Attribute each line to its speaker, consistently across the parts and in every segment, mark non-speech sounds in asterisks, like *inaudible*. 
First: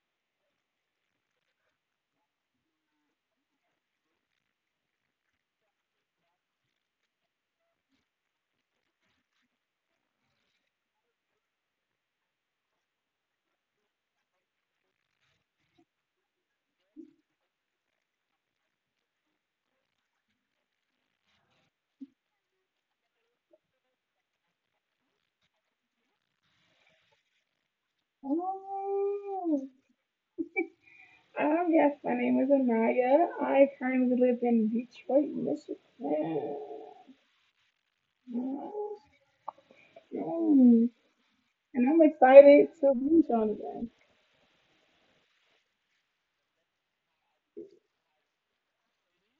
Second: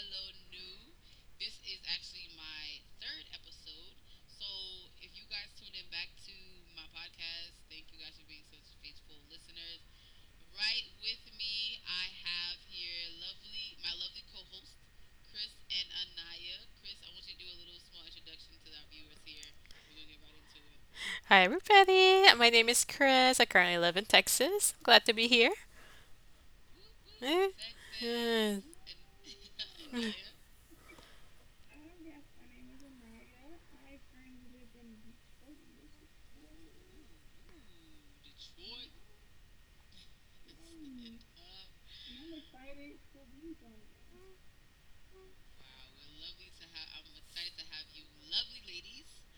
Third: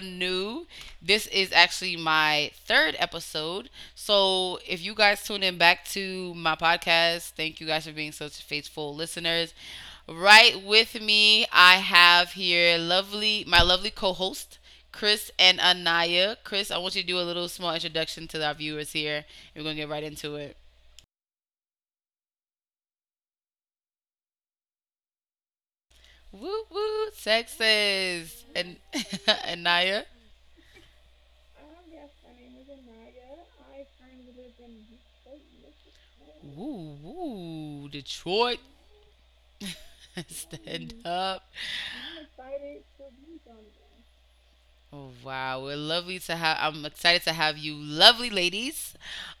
Speaker 1: New. This is actually my third episode. So if you guys tune in back to my podcast, thank you guys for being such faithful listeners. Right with me, I have here lovely my lovely co-host, Chris and Anaya. Chris, I want you to do a little small introduction to our viewers here. We're gonna get right into it.
Speaker 2: Hi, everybody. My name is Chris. I currently live in Texas. I'm glad to be here.
Speaker 1: Woo woo,
Speaker 2: Eh,
Speaker 1: sexes
Speaker 2: eh,
Speaker 1: and *laughs*
Speaker 3: Oh,
Speaker 1: Anaya.
Speaker 3: yes, my name is Anaya. I currently live in Detroit, Michigan.
Speaker 1: Woo, woo, Detroit,
Speaker 3: Mm.
Speaker 1: *laughs* stand up.
Speaker 3: And I'm excited to be on again.
Speaker 1: Oh wow, we're lovely to have. I'm excited to have you, lovely ladies.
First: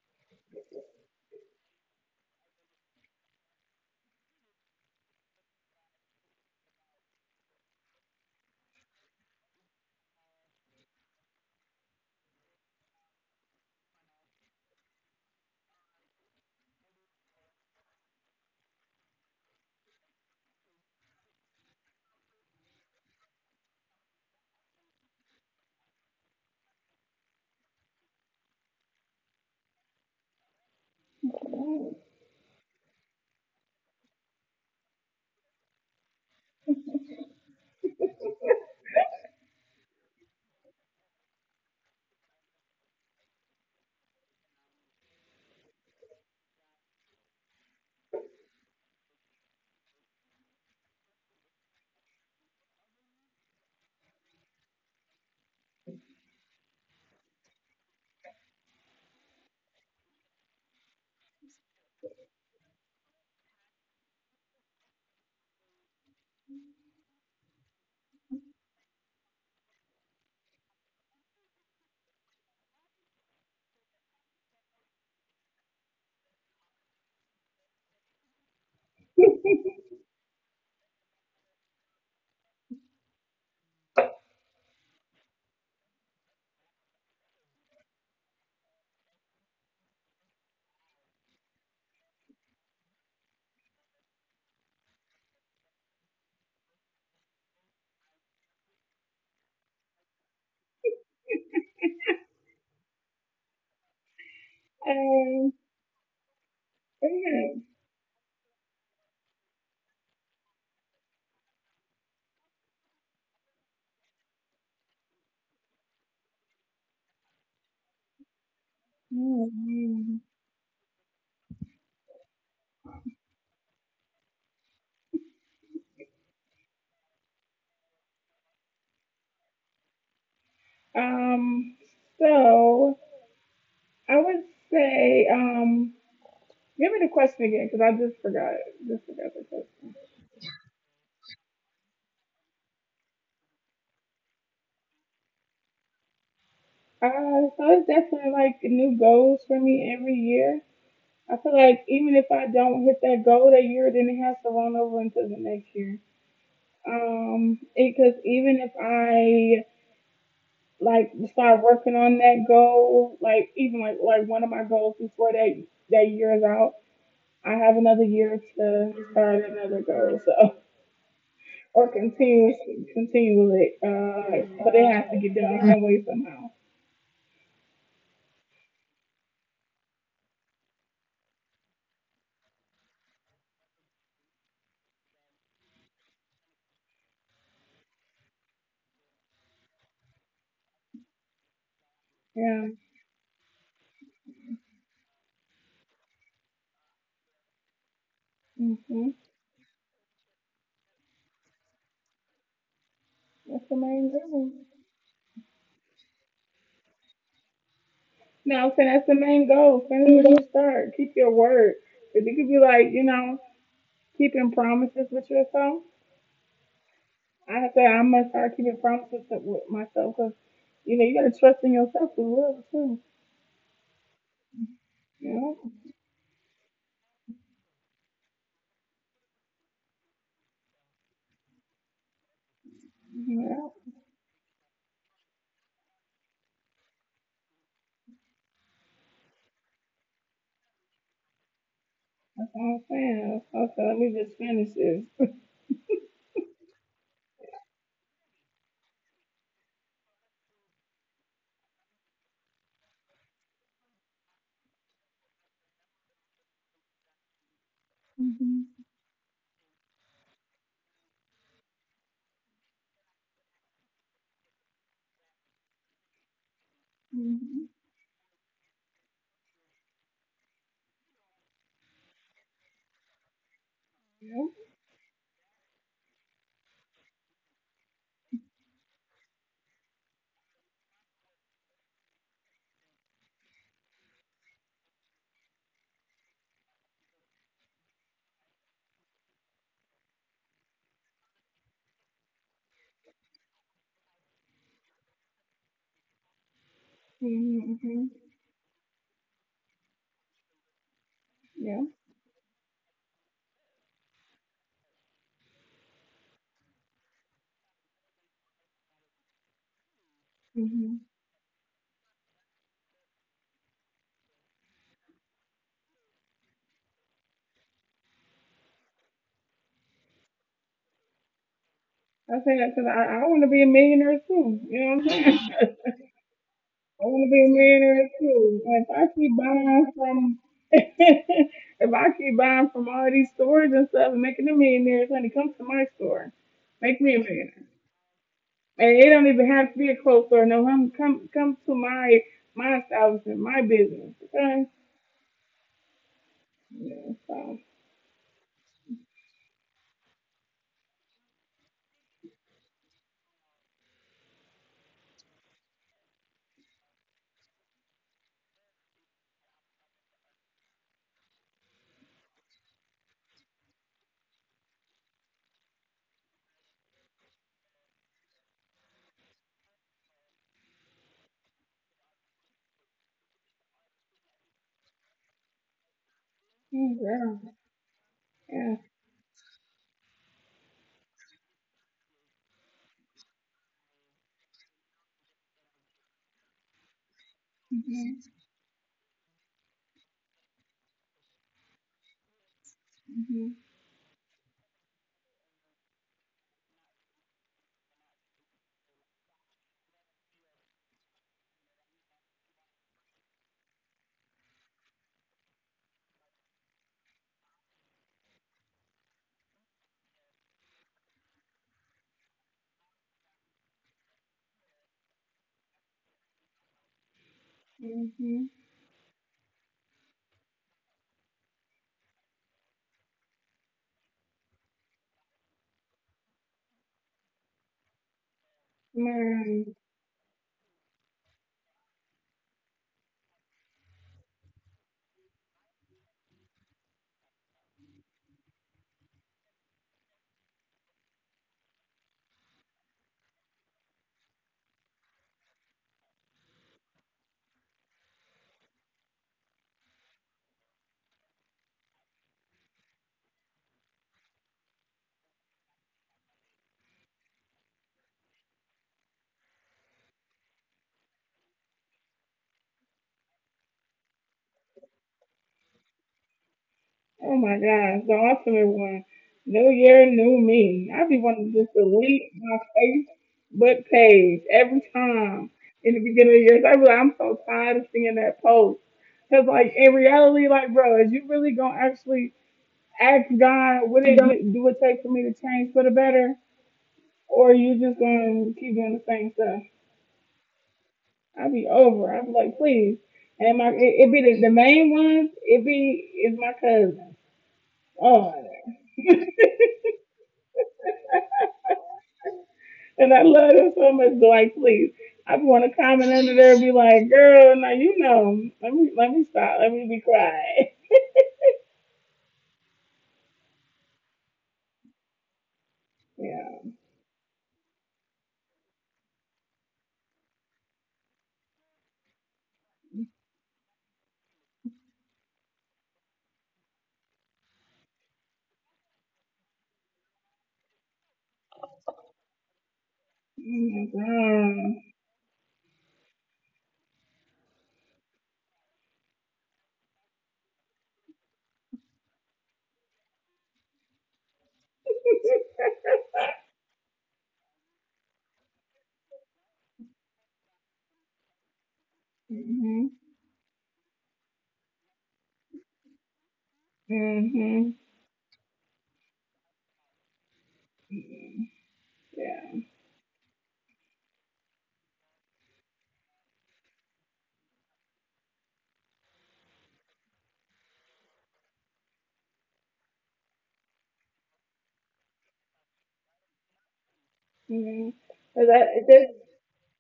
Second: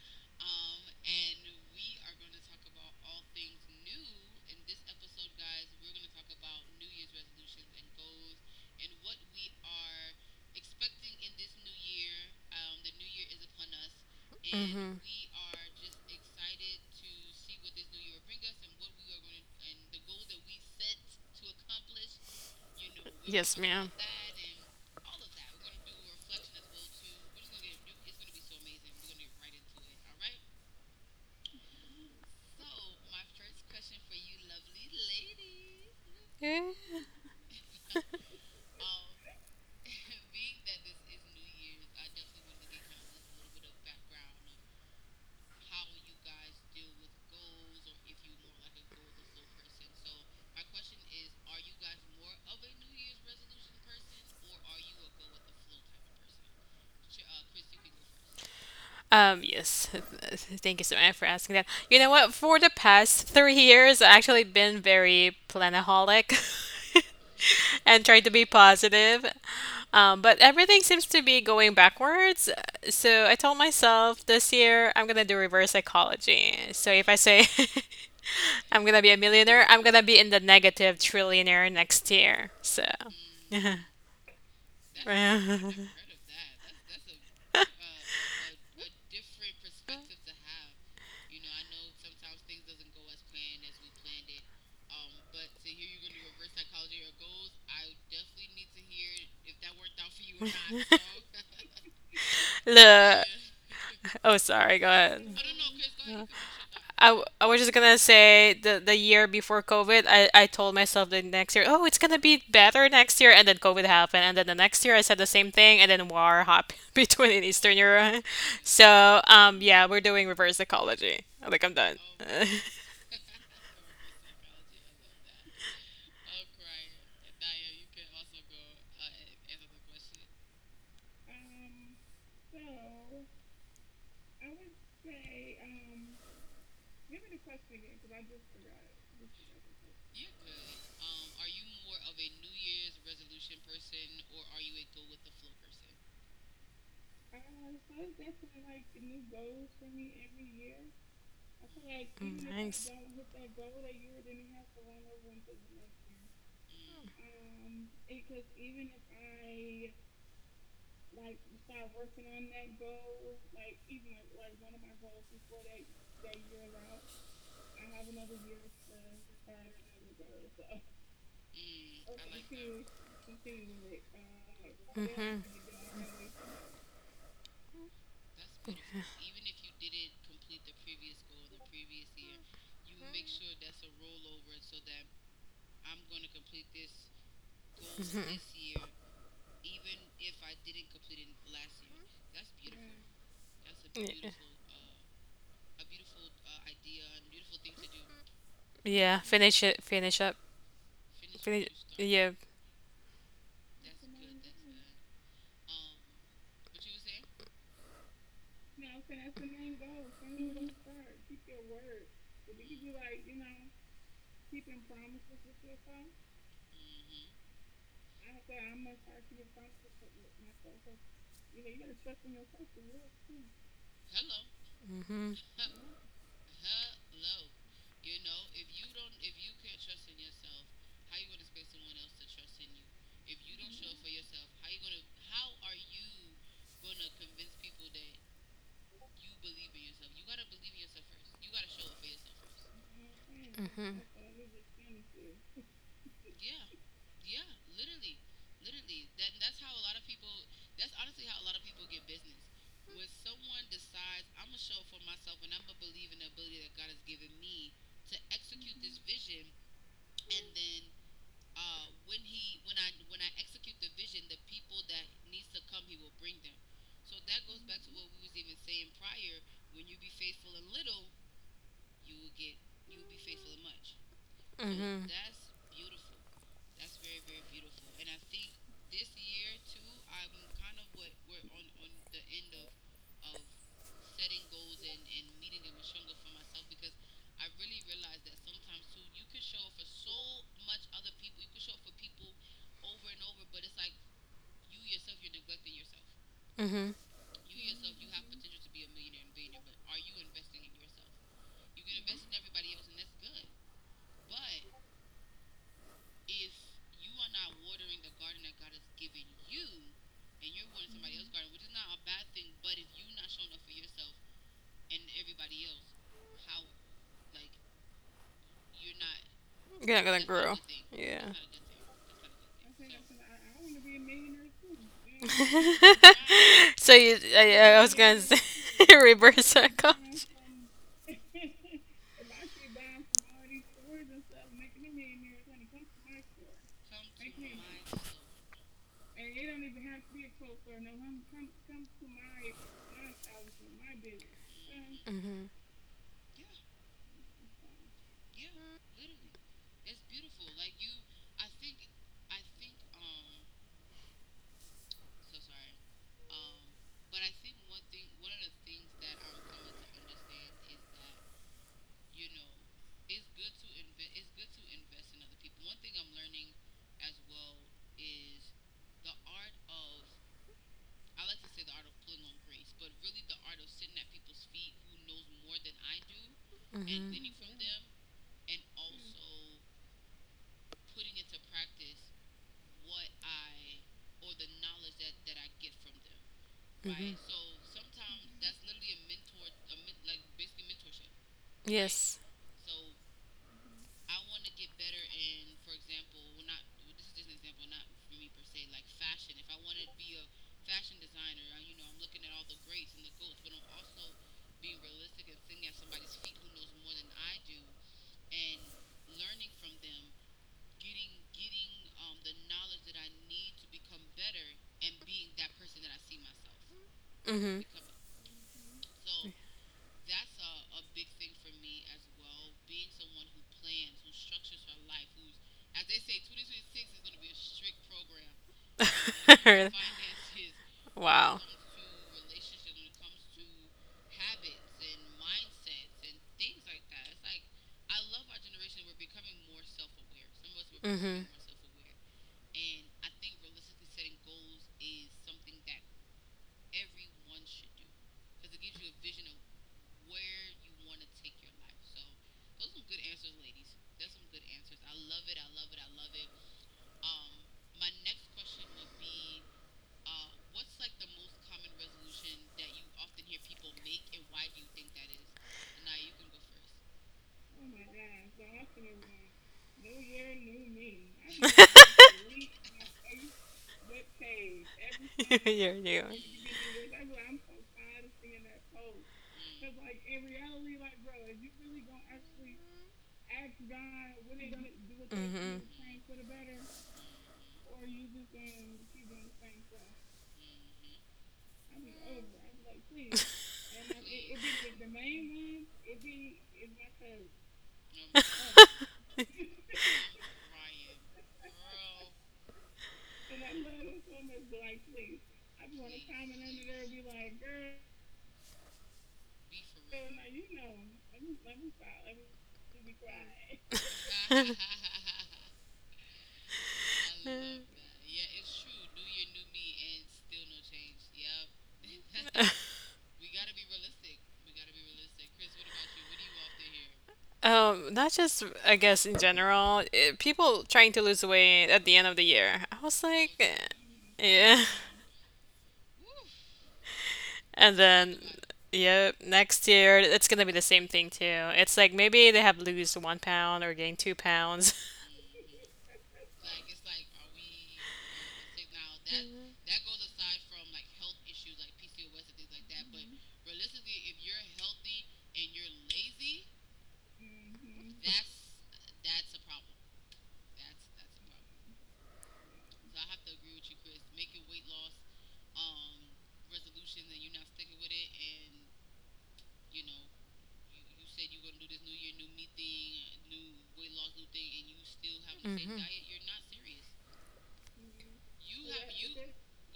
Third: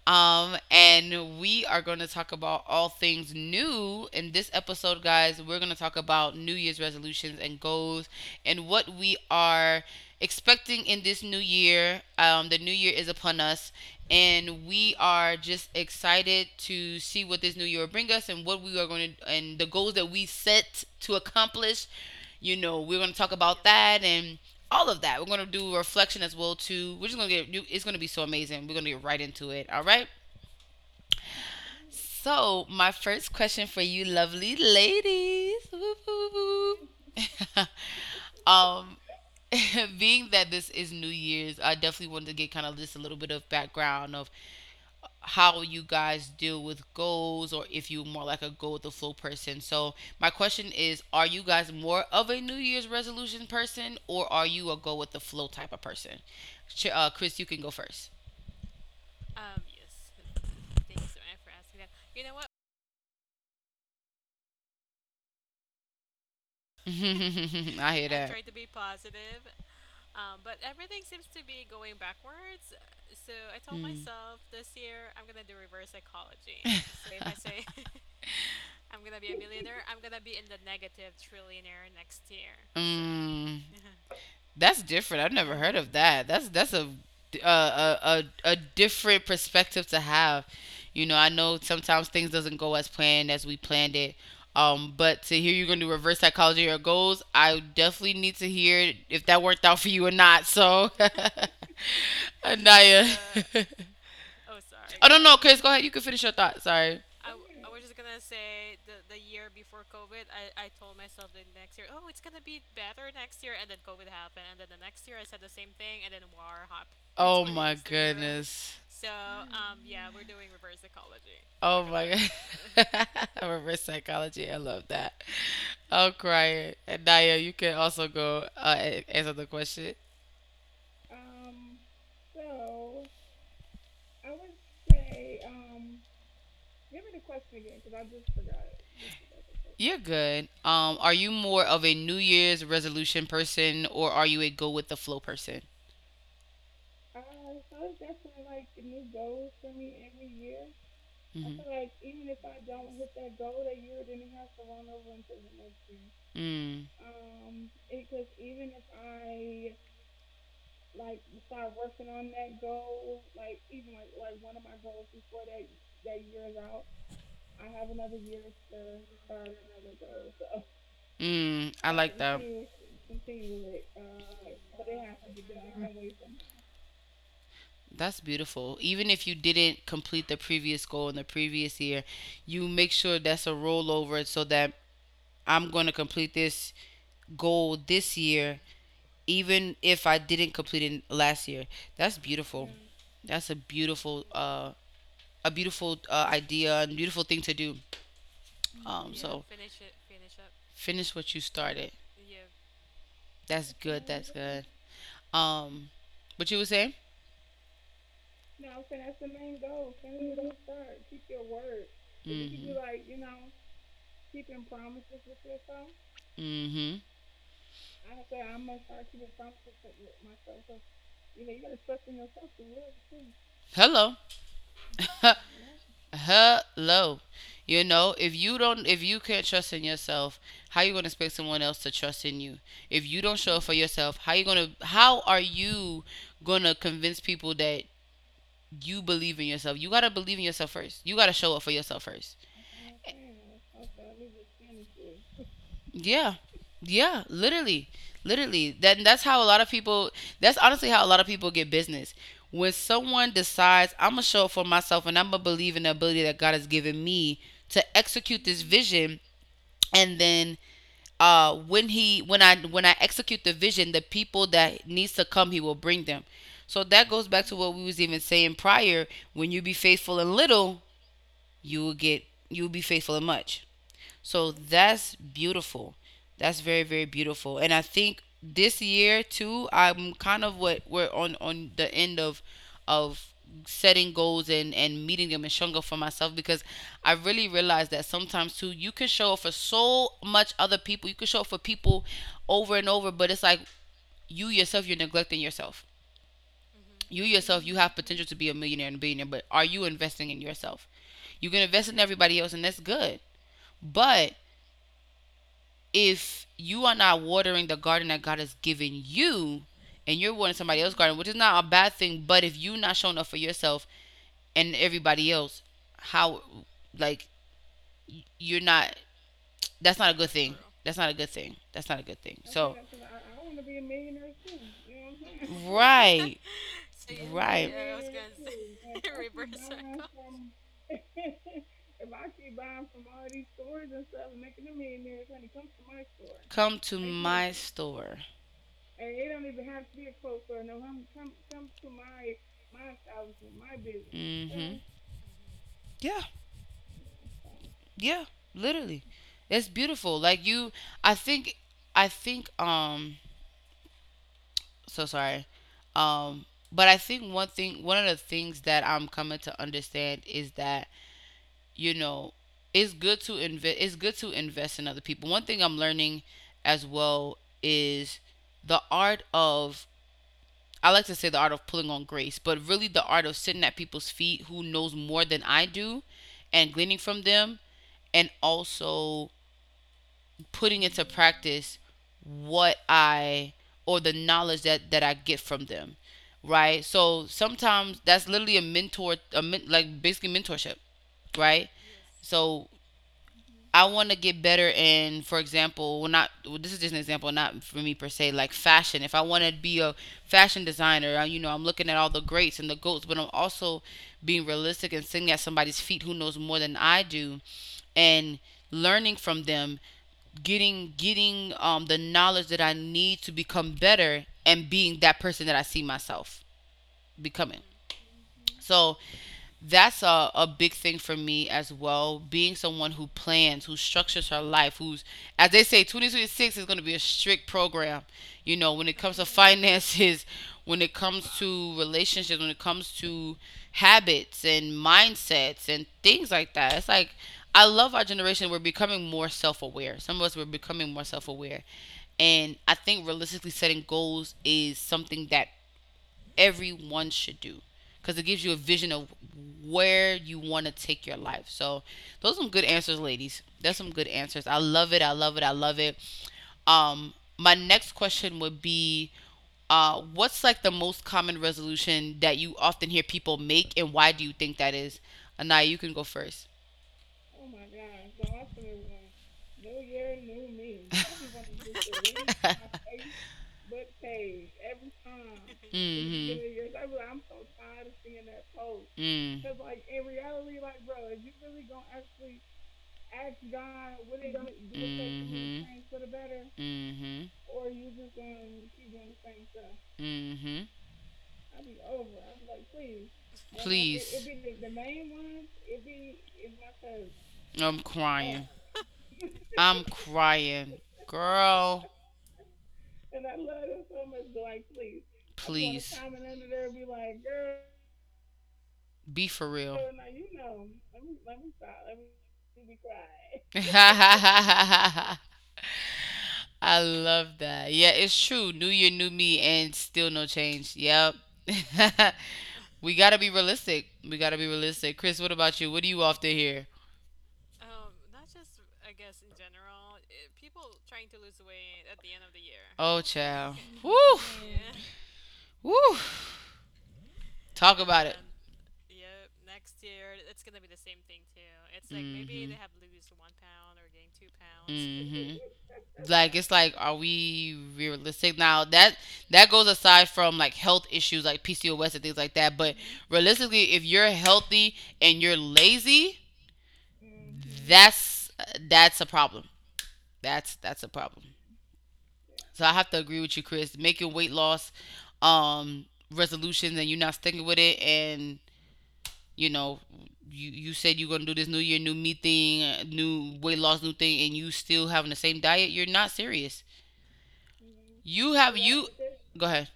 Speaker 1: And we are going to talk about all things new in this episode, guys. We're going to talk about New Year's resolutions and goals and what we are expecting in this new year. The new year is upon us, and we
Speaker 2: mhm.
Speaker 1: are just excited to see what this new year will bring us and what we are going to and the goals that we set to accomplish. You know, we're going to talk
Speaker 2: Yes,
Speaker 1: about
Speaker 2: ma'am.
Speaker 1: that and all of that. We're gonna do a reflection as well too. We're just gonna get it's gonna be so amazing. We're gonna get right into it. All right.
Speaker 3: Mm.
Speaker 1: So my first question for you, lovely ladies. *laughs* Whoop,
Speaker 2: Eh.
Speaker 1: whoop, whoop. *laughs* um, *laughs* being that this is New Year's, I definitely wanted to get kind of just a little bit of background of how you guys deal with goals or if you're more like a go with the flow person. So, my question is are you guys more of a New Year's resolution person or are you a go with the flow type of person? Chris, you can go first.
Speaker 2: Yes. *laughs* Thank you so much for asking that. You know what? For the past 3 years, I've actually been very planaholic
Speaker 1: *laughs* I
Speaker 2: *laughs*
Speaker 1: hear I
Speaker 2: and
Speaker 1: that.
Speaker 2: tried to be positive. But everything seems to be going backwards. So I told myself
Speaker 1: Mm.
Speaker 2: this year I'm gonna do reverse psychology. So if I say
Speaker 1: *laughs*
Speaker 2: *laughs* I'm gonna be a millionaire,
Speaker 3: *laughs*
Speaker 2: I'm gonna be in the negative trillionaire next
Speaker 1: *laughs*
Speaker 2: year. So. *laughs*
Speaker 1: Mm. That's different. I've never heard of that. That's a a a, a, a different perspective to have. You know, I know sometimes things doesn't go as planned as we planned it. But to hear you're gonna do reverse psychology of your goals, I definitely need to hear if that worked out for you or not. So, *laughs* Anaya.
Speaker 2: Look.
Speaker 1: *laughs*
Speaker 2: Oh, sorry. Go
Speaker 1: oh no
Speaker 2: ahead.
Speaker 1: no,
Speaker 3: Um,
Speaker 1: Chris, go ahead. You can finish your thought. Sorry.
Speaker 2: I,
Speaker 1: That's
Speaker 2: w- I
Speaker 3: yeah.
Speaker 2: was just gonna say the year before COVID, I told myself the next year, oh, it's gonna be better next year, and then COVID happened, and then the next year I said the same thing, and then war happened *laughs* between
Speaker 1: Oh
Speaker 2: in
Speaker 1: my
Speaker 2: Eastern Europe. *laughs*
Speaker 1: goodness.
Speaker 2: So yeah, we're
Speaker 3: Mm.
Speaker 2: doing reverse ecology. Like I'm
Speaker 1: Oh
Speaker 2: done.
Speaker 1: my God.
Speaker 2: *laughs*
Speaker 1: *laughs* Reverse psychology. I love that. I'm crying. And Naya, you can also go answer the question.
Speaker 3: Um, so I would say, um, give me the question again because I just forgot it. Just forgot the question.
Speaker 1: You're good. Are you more of a New Year's resolution person or are you a go with the flow person?
Speaker 3: So it's definitely like new goals for me every year. I feel like even if
Speaker 1: Hmm
Speaker 3: I don't
Speaker 2: Nice.
Speaker 3: hit that goal that year, then it has to roll over into the next year.
Speaker 1: Mm,
Speaker 3: Because even if I like start working on that goal, like even like one of my goals before that year is out, I have another year to start another goal. So, *laughs*
Speaker 1: mm,
Speaker 3: or
Speaker 1: I like that.
Speaker 3: continue with it. But it has to get
Speaker 2: Hmm.
Speaker 3: done some way somehow.
Speaker 1: That's beautiful. Even if you didn't complete the previous goal in the previous year, you make sure that's a rollover so that I'm going to complete this goal this year, even if I didn't complete it last year. That's
Speaker 3: Yeah.
Speaker 1: beautiful. That's
Speaker 2: Yeah.
Speaker 1: a beautiful idea and beautiful thing to do.
Speaker 3: Mhm.
Speaker 1: Um,
Speaker 2: Yeah,
Speaker 1: so
Speaker 2: finish it, finish up.
Speaker 1: finish what you
Speaker 2: Finish
Speaker 1: started.
Speaker 2: yeah.
Speaker 3: That's
Speaker 1: That's
Speaker 3: the
Speaker 1: good.
Speaker 3: main
Speaker 1: That's
Speaker 3: goal.
Speaker 1: good. Um, what you were saying?
Speaker 3: No, I'm saying that's the main goal. Finish what you start. Keep your word. If you could be like,
Speaker 1: Mm-hmm.
Speaker 3: keeping promises with yourself,
Speaker 1: Mm-hmm.
Speaker 3: I have to say, I must start keeping promises with myself because, you gotta trust in yourself as well too.
Speaker 1: Hello.
Speaker 2: Mhm.
Speaker 3: You know,
Speaker 1: *laughs* Hello. You know, if you can't trust in yourself, how you gonna expect someone else to trust in you? If you don't show up
Speaker 3: yeah,
Speaker 1: for yourself, how are you gonna convince people that you believe in yourself? You gotta believe in yourself first. You gotta show up for yourself first.
Speaker 3: that's what I'm saying. Okay, let
Speaker 2: Mhm.
Speaker 3: me just finish this.
Speaker 1: Yeah. Yeah, literally. Literally. That's how a lot of people that's honestly how a lot of people get business. When someone decides I'm gonna show up for myself and I'm gonna believe in the ability that God has given me to execute this
Speaker 3: Mhm,
Speaker 1: vision, and then when I execute the vision, the people that needs to come he will bring them. So that goes back to
Speaker 3: mhm,
Speaker 1: what we was even saying prior, when you be faithful in little you will get you will be faithful in much.
Speaker 3: yeah,
Speaker 1: So
Speaker 2: Mhm.
Speaker 1: that's beautiful. That's very, very beautiful. And I think this year too, I'm kind of what we're on the end of setting goals and meeting them and showing up for myself, because I really realized that sometimes too you can show up for so much other people. You can show up for people over and over, but it's like you yourself you're neglecting yourself.
Speaker 2: Mhm.
Speaker 1: You
Speaker 3: mhm,
Speaker 1: yourself you have
Speaker 3: mhm,
Speaker 1: potential to be a millionaire and a billionaire, but are you investing in yourself? You can
Speaker 3: yeah.
Speaker 1: invest in everybody else and that's good. But if you are not watering the garden that God has given you and you're watering somebody else's
Speaker 3: Mhm.
Speaker 1: garden, which is not a bad thing, but if you're not showing up for yourself and everybody else, how, like, you're not,
Speaker 2: You're
Speaker 1: that's
Speaker 2: not
Speaker 1: not a
Speaker 2: gonna
Speaker 1: good
Speaker 2: grow.
Speaker 1: thing. That's not a
Speaker 2: Yeah.
Speaker 1: good thing. That's not a good
Speaker 3: I
Speaker 1: thing.
Speaker 3: say that
Speaker 1: So,
Speaker 3: because I want to be a millionaire too. You know what I'm
Speaker 2: *laughs*
Speaker 3: saying?
Speaker 1: right,
Speaker 2: so
Speaker 3: I
Speaker 2: you
Speaker 3: want to
Speaker 1: *laughs*
Speaker 3: be a
Speaker 2: I,
Speaker 1: Right.
Speaker 2: I was
Speaker 3: millionaire
Speaker 2: gonna say
Speaker 3: too. And if
Speaker 2: *laughs*
Speaker 3: I keep
Speaker 2: reverse
Speaker 3: buying
Speaker 2: psychology.
Speaker 3: from, *laughs* if I keep buying from all these stores and stuff and making them millionaires, honey, come to my store,
Speaker 1: Come to
Speaker 3: make me a
Speaker 1: my
Speaker 3: millionaire.
Speaker 1: store.
Speaker 3: And it don't even have to be a clothes store. No, come, come, come to my establishment, my business. Okay?
Speaker 1: Mm-hmm.
Speaker 2: Mhm.
Speaker 1: Yeah.
Speaker 3: Yeah. So,
Speaker 1: Yeah, literally. It's beautiful. Like you I think I think um so sorry. Um but I think one thing one of the things that I'm coming to understand is that, you know, it's good to invest in other people. One thing I'm learning as well is the art of I like to say the art of pulling on grace, but really the art of sitting at people's feet who knows more than I do and gleaning
Speaker 2: Mhm.
Speaker 1: from
Speaker 3: girl.
Speaker 1: them, and
Speaker 3: Yeah.
Speaker 1: also putting into practice what I or the knowledge that that I get from them, right?
Speaker 2: Mhm.
Speaker 1: So sometimes that's literally a mentor, a men, like basically mentorship, right? Yes.
Speaker 2: Yes.
Speaker 1: So
Speaker 3: Mhm.
Speaker 1: I want to get better in, for example, well, not well, this is just an example, not for me per se, like fashion. If I want to be a fashion designer, I, you know, I'm looking at all the greats and the goats, but I'm also being realistic and sitting at somebody's feet who knows more than I do, and learning from them, getting the knowledge that I need to become better, and being that person that I see myself
Speaker 2: Mhm.
Speaker 1: becoming.
Speaker 3: Mhm.
Speaker 1: So that's a big thing for me as well. Being someone who plans, who structures her life, who's, as they say, 2026 is going to be a strict program. You know, when it comes to *laughs*
Speaker 2: *laughs*
Speaker 3: Man.
Speaker 1: finances, when it comes to relationships, when it comes to habits and mindsets and things like that. It's like, I love our generation. We're becoming more self aware. Some of us, we're becoming more self aware. And I think realistically setting goals is something that everyone should do, because it gives you a vision of where you want to take your life. So those are some good answers, ladies. That's some good answers. I love it. I love it. I love it. My next question would be, what's like the most common resolution that you often hear people make, and why do you think that is? Anaya, you can go first.
Speaker 3: Oh my gosh, the ultimate one. New year, new me. I be wanting to just delete my
Speaker 2: *laughs*
Speaker 1: *laughs*
Speaker 3: Facebook page every time
Speaker 2: You're
Speaker 3: in the
Speaker 2: you.
Speaker 3: beginning of the year.
Speaker 1: mm-hmm.
Speaker 3: I be like, I'm so tired of seeing that post. 'Cause
Speaker 1: Mm.
Speaker 3: like in reality, like bro, is you really gonna actually ask God what it do it take for me to
Speaker 1: Mm-hmm.
Speaker 3: change for the better,
Speaker 2: *laughs*
Speaker 1: Mm-hmm.
Speaker 3: or you just gonna keep doing the same stuff?
Speaker 1: Mm-hmm.
Speaker 3: I be over. I be like, please. And my it be
Speaker 1: Please.
Speaker 3: the main ones. It be is my cousin.
Speaker 1: I'm
Speaker 3: Oh.
Speaker 1: crying.
Speaker 3: *laughs*
Speaker 1: I'm crying. Girl,
Speaker 3: And I love it so much. So like, please, I want to
Speaker 1: please
Speaker 3: comment under there and be
Speaker 1: be
Speaker 3: like, girl, now you know. Let me
Speaker 1: for
Speaker 3: stop. Let
Speaker 1: real.
Speaker 3: me be
Speaker 1: *laughs*
Speaker 3: quiet. *laughs* Yeah.
Speaker 1: I
Speaker 2: *laughs*
Speaker 1: love that. Yeah,
Speaker 2: *laughs*
Speaker 1: it's true. New year, new me, and still no change. Yep. *laughs* We gotta be realistic. We gotta be realistic. Chris, what about you? What do you often hear?
Speaker 2: Not just, I guess, in general, people trying to lose weight at the end of the year. I
Speaker 1: Oh,
Speaker 2: was like,
Speaker 3: Oh
Speaker 1: child.
Speaker 2: eh,
Speaker 3: my
Speaker 1: *laughs* Woo,
Speaker 2: yeah. *laughs*
Speaker 3: god.
Speaker 1: woo.
Speaker 2: And
Speaker 1: Talk about it.
Speaker 2: then, yeah, next year, it's gonna be the same thing too. It's like maybe they
Speaker 1: Mm-hmm.
Speaker 2: have
Speaker 1: Mhm.
Speaker 2: lose 1 pound or gain 2 pounds.
Speaker 1: gain
Speaker 2: *laughs*
Speaker 1: hmm *laughs* Like it's like, are we realistic now? That that goes aside from like health issues like PCOS and things like that. But
Speaker 3: Mhm.
Speaker 1: realistically, if you're healthy and you're lazy,
Speaker 3: Mhm.
Speaker 1: that's that's a problem. That's a problem.
Speaker 3: Yeah.
Speaker 1: So I have to agree with you, Chris. Making weight loss um resolutions and you're not sticking with it, and you know you said you're gonna do this new year new me thing, new weight loss new thing, and you still having the same diet, you're not serious,
Speaker 3: Mhm.
Speaker 1: you
Speaker 3: Is
Speaker 1: have
Speaker 3: that is
Speaker 1: you
Speaker 3: it?
Speaker 1: go ahead.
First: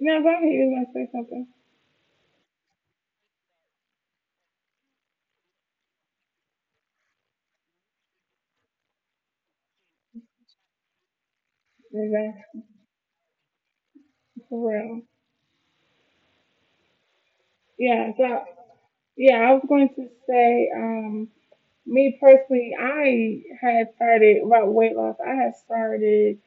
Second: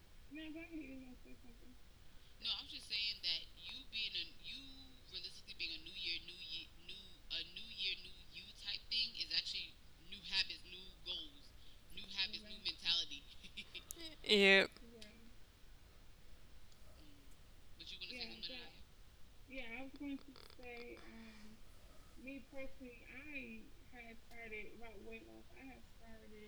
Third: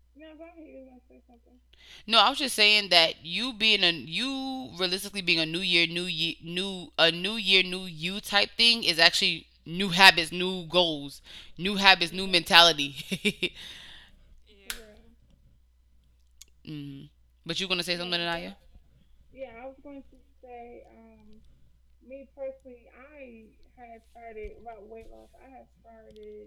Speaker 3: No, go ahead. You was gonna say something?
Speaker 1: No, I was just saying that you realistically being a new year new you type thing is actually new habits new goals, new
Speaker 3: Is
Speaker 1: habits new
Speaker 3: that
Speaker 1: mentality.
Speaker 2: You,
Speaker 3: for real?
Speaker 1: *laughs* hmm But you gonna say
Speaker 3: Yeah.
Speaker 1: something,
Speaker 3: So
Speaker 1: Anaya?
Speaker 3: yeah, I was going to say. Me personally, I had started about weight loss. I had started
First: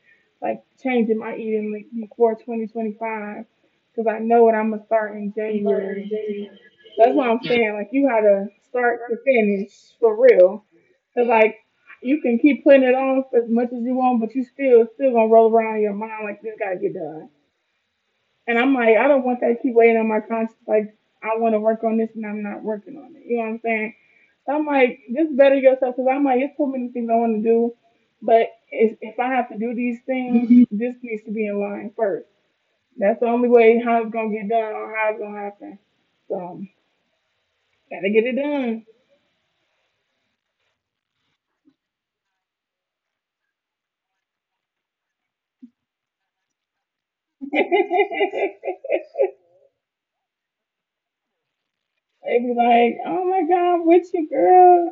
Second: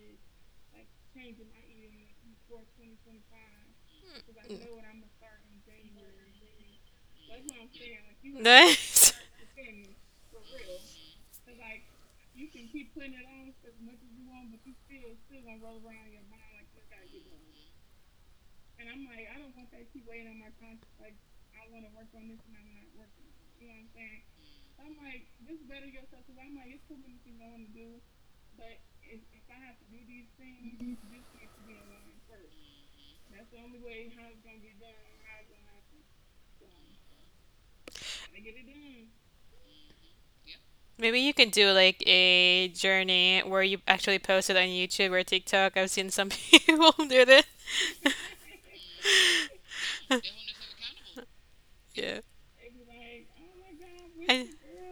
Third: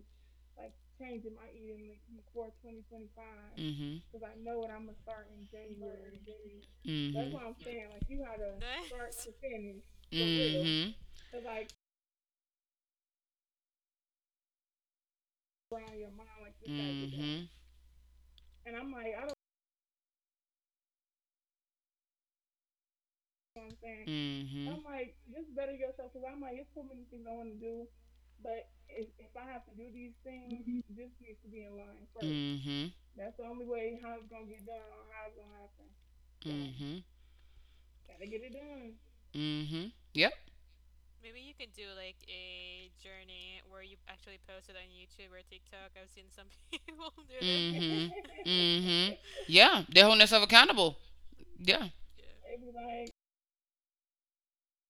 Speaker 3: like changing my eating like before 2025 because
Speaker 1: Mm-hmm
Speaker 3: I know what I'm gonna start in January. That's what I'm
Speaker 1: mm-hmm
Speaker 3: saying. Like you
Speaker 2: *laughs*
Speaker 3: gotta start
Speaker 2: nice.
Speaker 3: to finish for real.
Speaker 1: mm-hmm
Speaker 3: 'Cause like you can keep putting it off as much as you want, but you still gonna roll around in your mind like this gotta get done.
Speaker 1: mm-hmm
Speaker 3: And I'm like, I don't want that to keep weighing on my conscience. Like I want to work on this and I'm not working on it. You know what I'm saying? I'm like,
Speaker 1: mm
Speaker 3: just better yourself because I'm like, it's so many things I want to do, but if I have to do these things, this needs to be in line first.
Speaker 1: mm-hmm
Speaker 3: That's the only way how it's gonna get done or how it's gonna happen. So
Speaker 1: Mhm.
Speaker 3: gotta get it done.
Speaker 1: Mhm. Yep.
Speaker 2: Maybe you can do like a journey where you actually post it on YouTube or TikTok. I've seen some *laughs* people do
Speaker 1: *laughs*
Speaker 2: that.
Speaker 1: Mhm.
Speaker 3: *laughs*
Speaker 1: Mhm. Yeah, they're holding themselves accountable.
Speaker 2: *laughs*
Speaker 1: Yeah.
Speaker 2: Yeah.
Speaker 3: They be like, oh my god, I'm with you,
Speaker 2: I,
Speaker 3: girl.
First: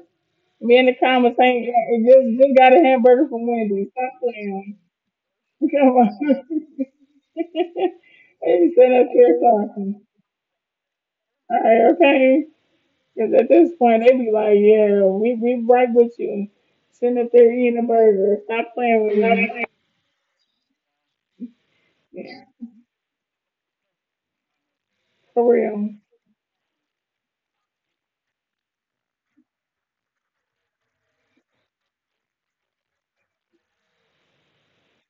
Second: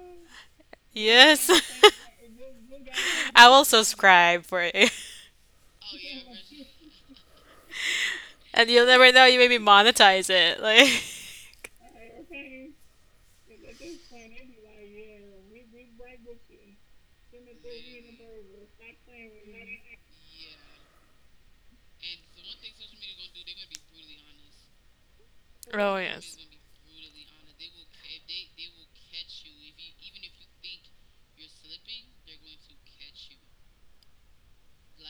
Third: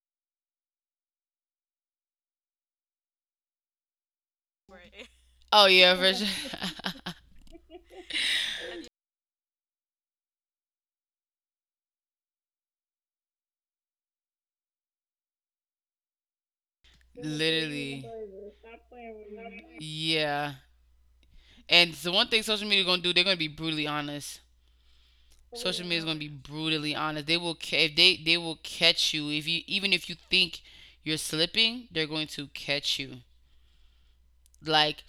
Speaker 3: Me in the comments
Speaker 2: yes.
Speaker 3: saying, yeah, just got a hamburger
Speaker 2: *laughs*
Speaker 3: from
Speaker 2: I will
Speaker 3: Wendy's. Stop
Speaker 2: subscribe for
Speaker 3: playing.
Speaker 2: it. *laughs*
Speaker 3: *laughs*
Speaker 1: Oh yeah,
Speaker 3: Come
Speaker 1: for
Speaker 3: on.
Speaker 1: sure.
Speaker 3: *laughs* They
Speaker 2: And
Speaker 3: be
Speaker 2: you'll
Speaker 3: saying that
Speaker 2: never know, you
Speaker 3: shit so
Speaker 2: maybe
Speaker 3: often.
Speaker 2: monetize it. Like
Speaker 3: All right, okay. Because at this point, they be like, yeah, we right with you.
Speaker 1: *laughs*
Speaker 3: Sitting up there eating a
Speaker 1: Literally.
Speaker 3: burger. Stop playing with me.
Speaker 1: Yeah. And the one thing
Speaker 3: Yeah,
Speaker 1: social media gonna do, they're gonna be brutally honest.
Speaker 3: for
Speaker 2: *laughs*
Speaker 1: Social
Speaker 3: real.
Speaker 2: Oh
Speaker 1: media is gonna be
Speaker 2: yes.
Speaker 1: brutally honest. They will ca- if they they will catch you if you even if you think you're slipping, they're going to catch you. Like,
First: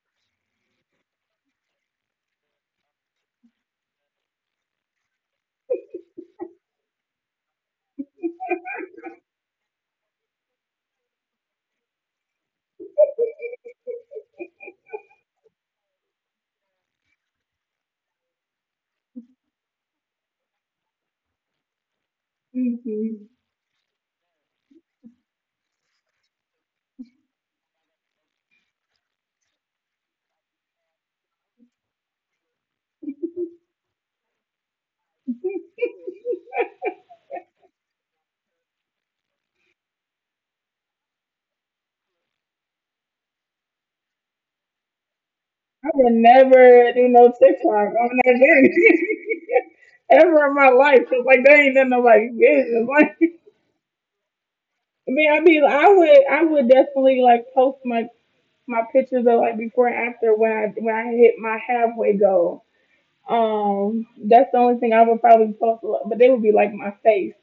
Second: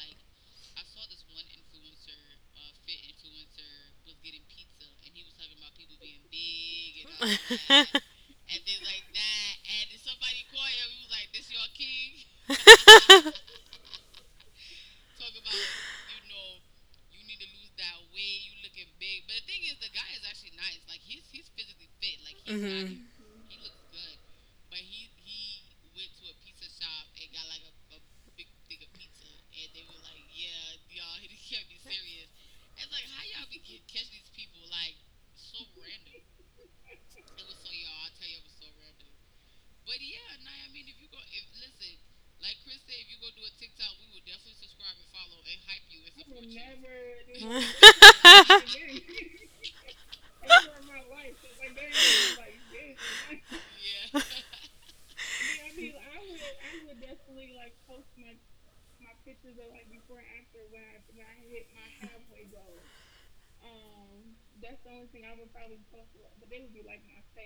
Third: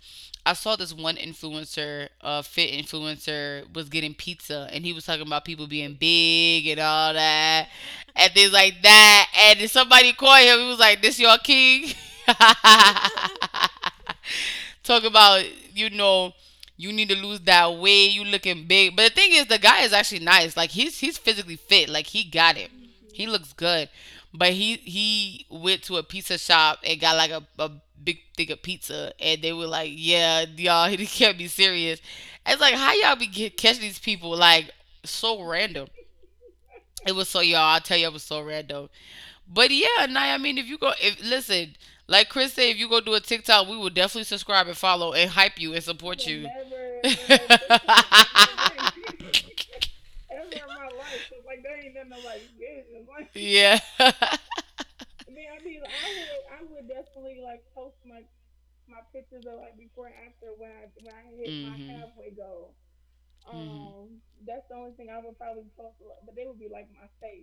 Speaker 1: I saw this one influencer, fit influencer, was getting pizza, and he was talking about people being big and all that, and things like that. And then somebody called him. He was like, "This your king." *laughs*
Speaker 2: *laughs*
Speaker 1: Talk about you know you need to lose that weight. You looking big, but the thing is, the guy is actually nice. Like he's physically fit. Like he got it. He
Speaker 3: Hmm.
Speaker 1: looks good, but he went to a pizza shop and got like a big thing of pizza, and they were like, "Yeah, y'all, *laughs* he can't be serious." It's like how y'all be catching these people like so random. It was so y'all. I tell you, it was so random. But yeah, Nye, I mean, if you go, if listen, like Chris said, if you go do a TikTok, we will definitely subscribe and follow and hype you and
Speaker 3: I would
Speaker 1: support. *laughs*
Speaker 3: never
Speaker 1: *laughs*
Speaker 3: do no TikTok on that
Speaker 2: *laughs*
Speaker 3: journey. *laughs* Ever in my life. 'Cause like, that ain't none of my business. *laughs* Like,
Speaker 1: *laughs* Yeah. *laughs* If I.
Speaker 3: I mean, I would definitely like post my pictures of like before and after when when I hit my halfway goal. That's the only thing I would probably post, a lot, but they would be like my face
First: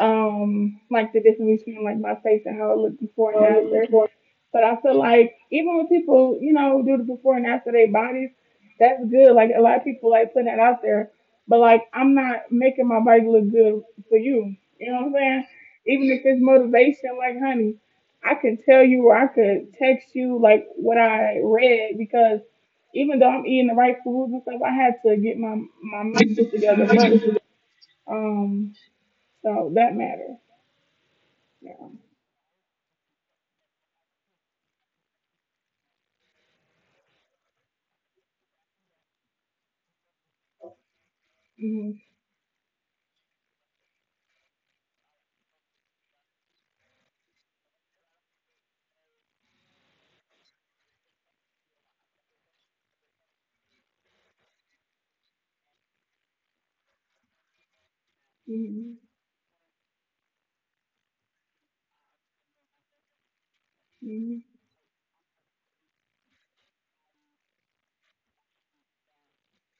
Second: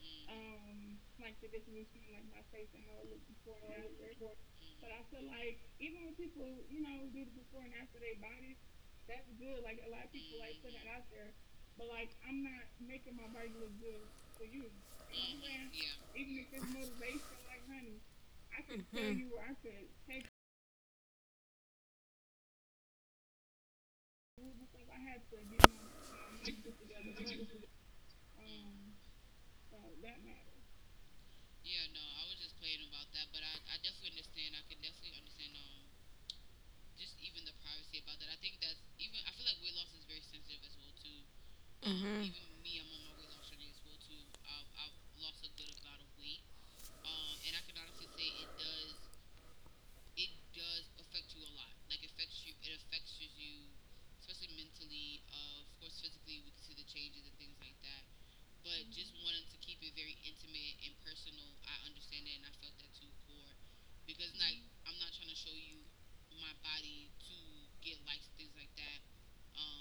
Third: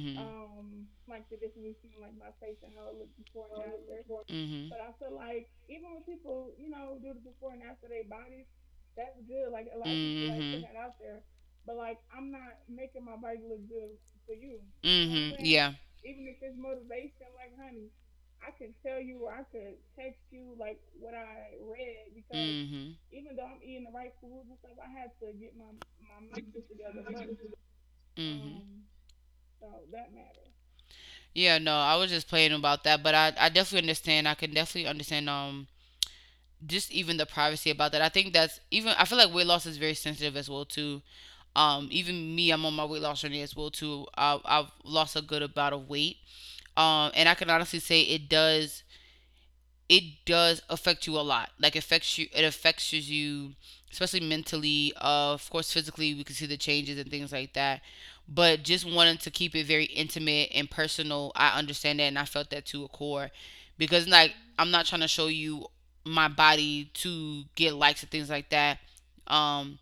Speaker 3: like the difference between like my face and how it looked before and after. But
Speaker 1: Mhm.
Speaker 3: I feel like even when people, do the before and after their bodies, that's good. Like a lot of people like putting that out there, but like I'm not making my body look good for you. You know
Speaker 1: You
Speaker 3: what I'm
Speaker 1: know what?
Speaker 3: saying?
Speaker 1: Yeah.
Speaker 3: Even if it's motivation, like honey, I can tell you or I could text you like what I read because
Speaker 1: Mhm.
Speaker 3: even though I'm eating the right foods and stuff, I had to get my mental together. *laughs* Um, so that matters.
Speaker 1: Yeah, no, I was just playing about that, but I definitely understand. I can definitely understand just even the privacy about that. I think that's even I feel like weight loss is very sensitive as well too.
Speaker 3: Mhm.
Speaker 2: Mhm.
Speaker 1: Even me, I'm on my weight
Speaker 2: Mhm.
Speaker 1: loss journey as well too. I've lost a good amount of weight. And I can honestly say it does affect you a lot. Like it affects you, especially mentally. Of course, physically, we can see the changes and things like that. But just
Speaker 3: Mhm.
Speaker 1: wanting to keep it very intimate and personal, I understand that, and I felt that to a core, because like
Speaker 3: Mhm.
Speaker 1: I'm not trying to show you my body to get likes and things like that. Um,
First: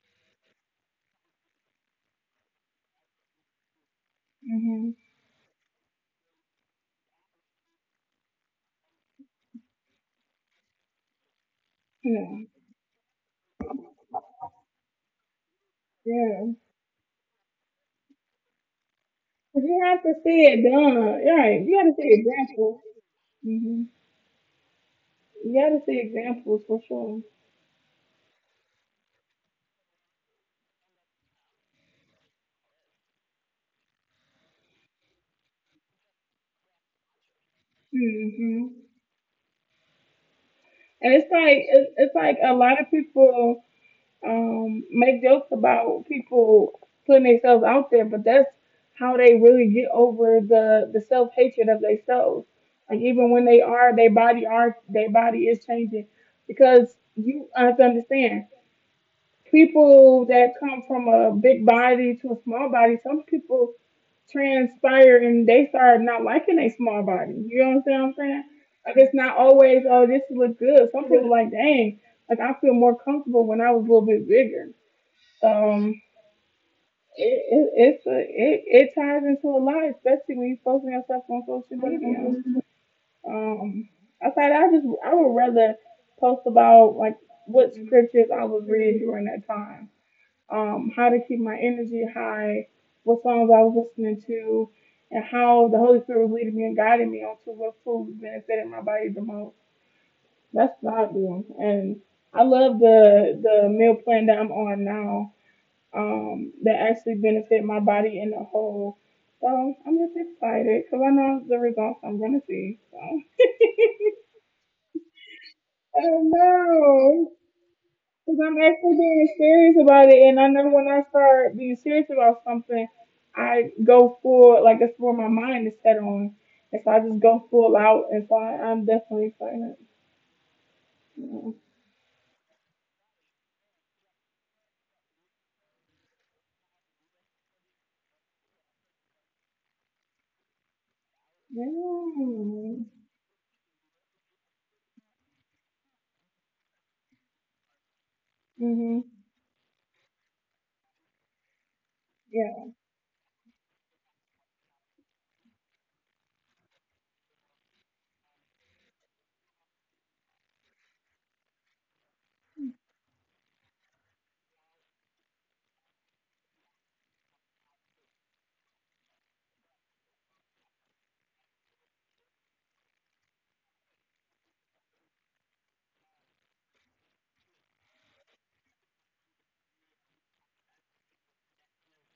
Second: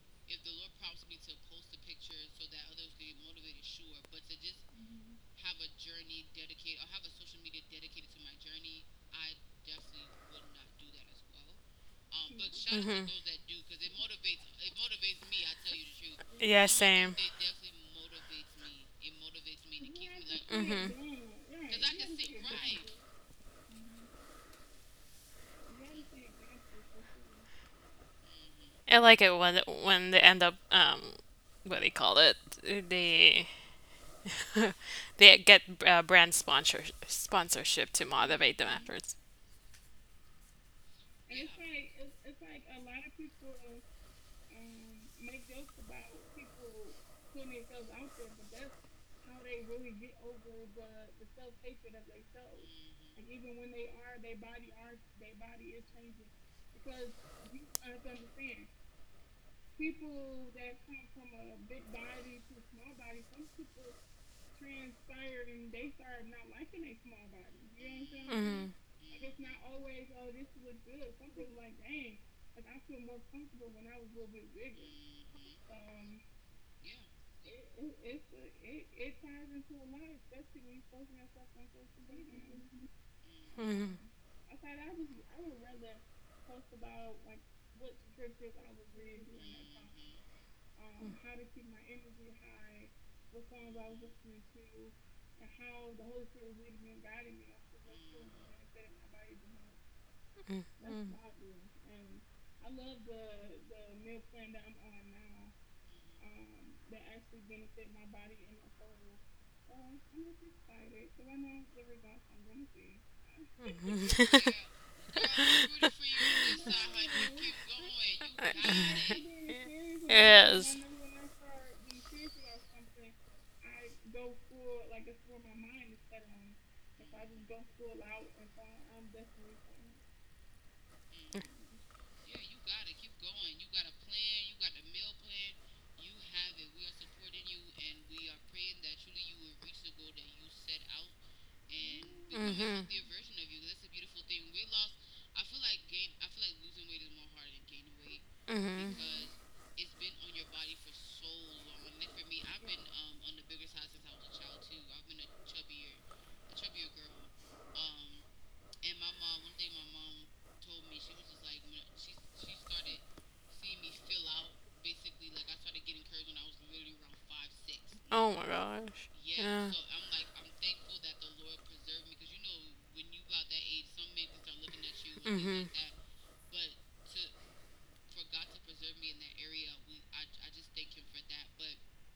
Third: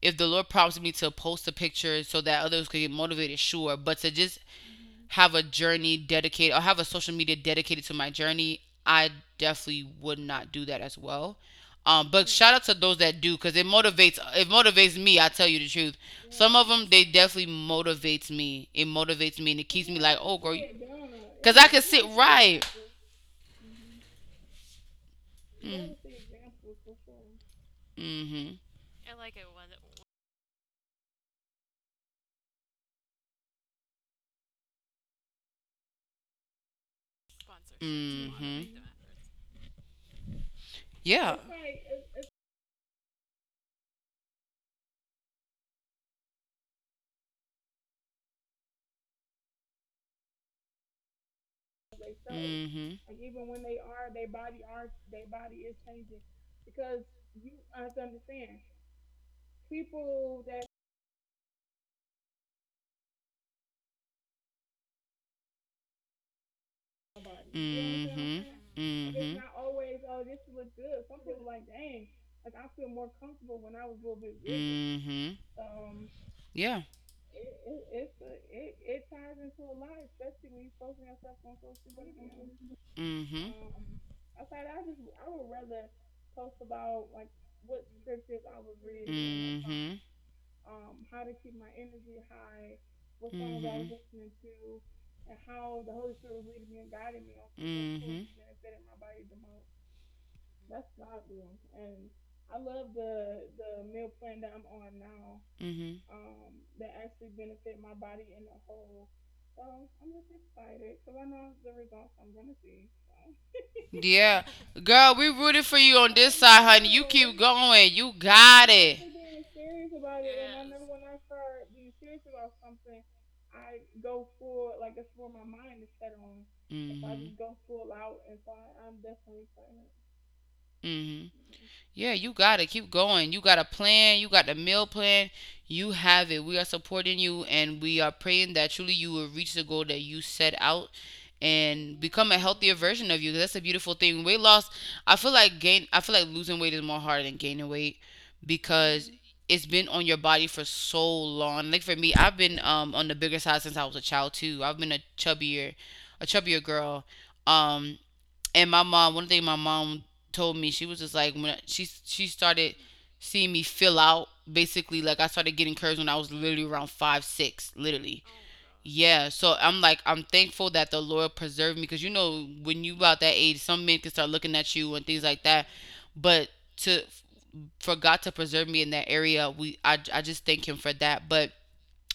Speaker 1: if the Lord prompts me to post a picture so that others could get motivated, sure. But to just
Speaker 3: Mhm.
Speaker 1: have a journey dedicated or have a social media dedicated to my journey, I definitely would not do that as well. But
Speaker 3: Yeah.
Speaker 1: shout out to those
Speaker 2: Mhm.
Speaker 1: that do because it motivates me. I tell you the truth,
Speaker 3: Yeah.
Speaker 1: some of
Speaker 2: Yeah,
Speaker 1: them they
Speaker 2: same.
Speaker 1: definitely motivates me. It motivates me and
Speaker 3: 'Cause
Speaker 1: it
Speaker 3: you
Speaker 1: keeps me
Speaker 3: have to
Speaker 1: like, oh
Speaker 3: see
Speaker 1: girl,
Speaker 3: it
Speaker 2: Mhm.
Speaker 3: done.
Speaker 1: because
Speaker 3: Right.
Speaker 1: I
Speaker 3: You
Speaker 1: can
Speaker 3: got to
Speaker 1: sit
Speaker 3: see
Speaker 1: right.
Speaker 3: examples. Mhm. You got to
Speaker 1: Mm.
Speaker 3: see examples for sure.
Speaker 1: Mhm.
Speaker 2: I like it when they end up what they call it they *laughs* they get brand sponsorship to
Speaker 1: Mm.
Speaker 2: motivate them
Speaker 1: Mhm.
Speaker 3: Mhm.
Speaker 2: afterwards.
Speaker 3: And it's
Speaker 1: Yeah.
Speaker 3: like it's, it's like a lot of people make jokes about people putting themselves out there, but that's how they really get over the self hatred of themselves.
Speaker 1: Mm.
Speaker 3: Like
Speaker 1: Mhm.
Speaker 3: even when they are their body is changing because you have to understand people that come from a big body to a small body, some people transpire and they start not liking a small
Speaker 1: Nobody. You.
Speaker 3: body. You know what I'm saying?
Speaker 1: Mm-hmm.
Speaker 3: Like it's not always, oh, this look good. Some people like, dang, like I feel more comfortable when I was a little bit bigger.
Speaker 1: Mm-hmm.
Speaker 3: Um,
Speaker 1: Yeah.
Speaker 3: it, it ties into a lot, especially when you're posting yourself on social media.
Speaker 1: Mm-hmm.
Speaker 2: Saying?
Speaker 3: Um,
Speaker 2: Mhm.
Speaker 3: I thought I just I would rather post about like what scriptures I was reading during that time, how to keep my energy high, what songs I was
Speaker 1: Mhm.
Speaker 3: listening to, and how the Holy Spirit was leading me and guiding me onto what food benefited my body the most.
Speaker 2: Mhm.
Speaker 3: That's
Speaker 2: Mhm. Mm.
Speaker 3: what
Speaker 2: Mhm.
Speaker 3: I do, and I love the meal plan that I'm on now.
Speaker 1: Mm-hmm.
Speaker 3: That actually benefit my body in the whole. So I'm just excited because I know the results I'm gonna see. So. *laughs*
Speaker 2: I didn't experience
Speaker 1: Yeah.
Speaker 2: it. *laughs*
Speaker 1: *laughs* Girl, we rooted for you on
Speaker 3: Oh
Speaker 1: going.
Speaker 3: no!
Speaker 1: You.
Speaker 3: Because I'm actually
Speaker 2: *laughs* Mm
Speaker 3: being serious
Speaker 2: hmm.
Speaker 3: about it, and I know
Speaker 2: Mm.
Speaker 3: when I start being serious about something, I go full like it's where my mind is set on, and so I just
Speaker 1: If.
Speaker 3: go full out, and so I'm definitely excited.
Speaker 1: Mm-hmm.
Speaker 3: Yeah.
Speaker 1: Yeah, you got to keep going. You got a plan. You got the meal plan. You have it. We are supporting you and we are praying that truly you will reach the goal that you set out and become a healthier version of you. That's a beautiful thing. Weight loss, I feel like losing weight is more hard than gaining weight
Speaker 2: Mhm.
Speaker 3: Mhm.
Speaker 1: because it's been on your body for so long. Like for me, I've been
Speaker 3: Yeah.
Speaker 1: on the bigger side since I was a child too. I've been a chubbier girl. Um and my mom, one thing my mom told me, she was just like, she started seeing me fill out basically, like I started getting curves when I was literally around 5, 6, literally.
Speaker 2: My gosh.
Speaker 1: Yeah, so I'm like, I'm thankful that the Lord preserved me because you know when you about that age, some men can start looking at you and things like that, but to for God to preserve me in that area, we I just thank Him for that. But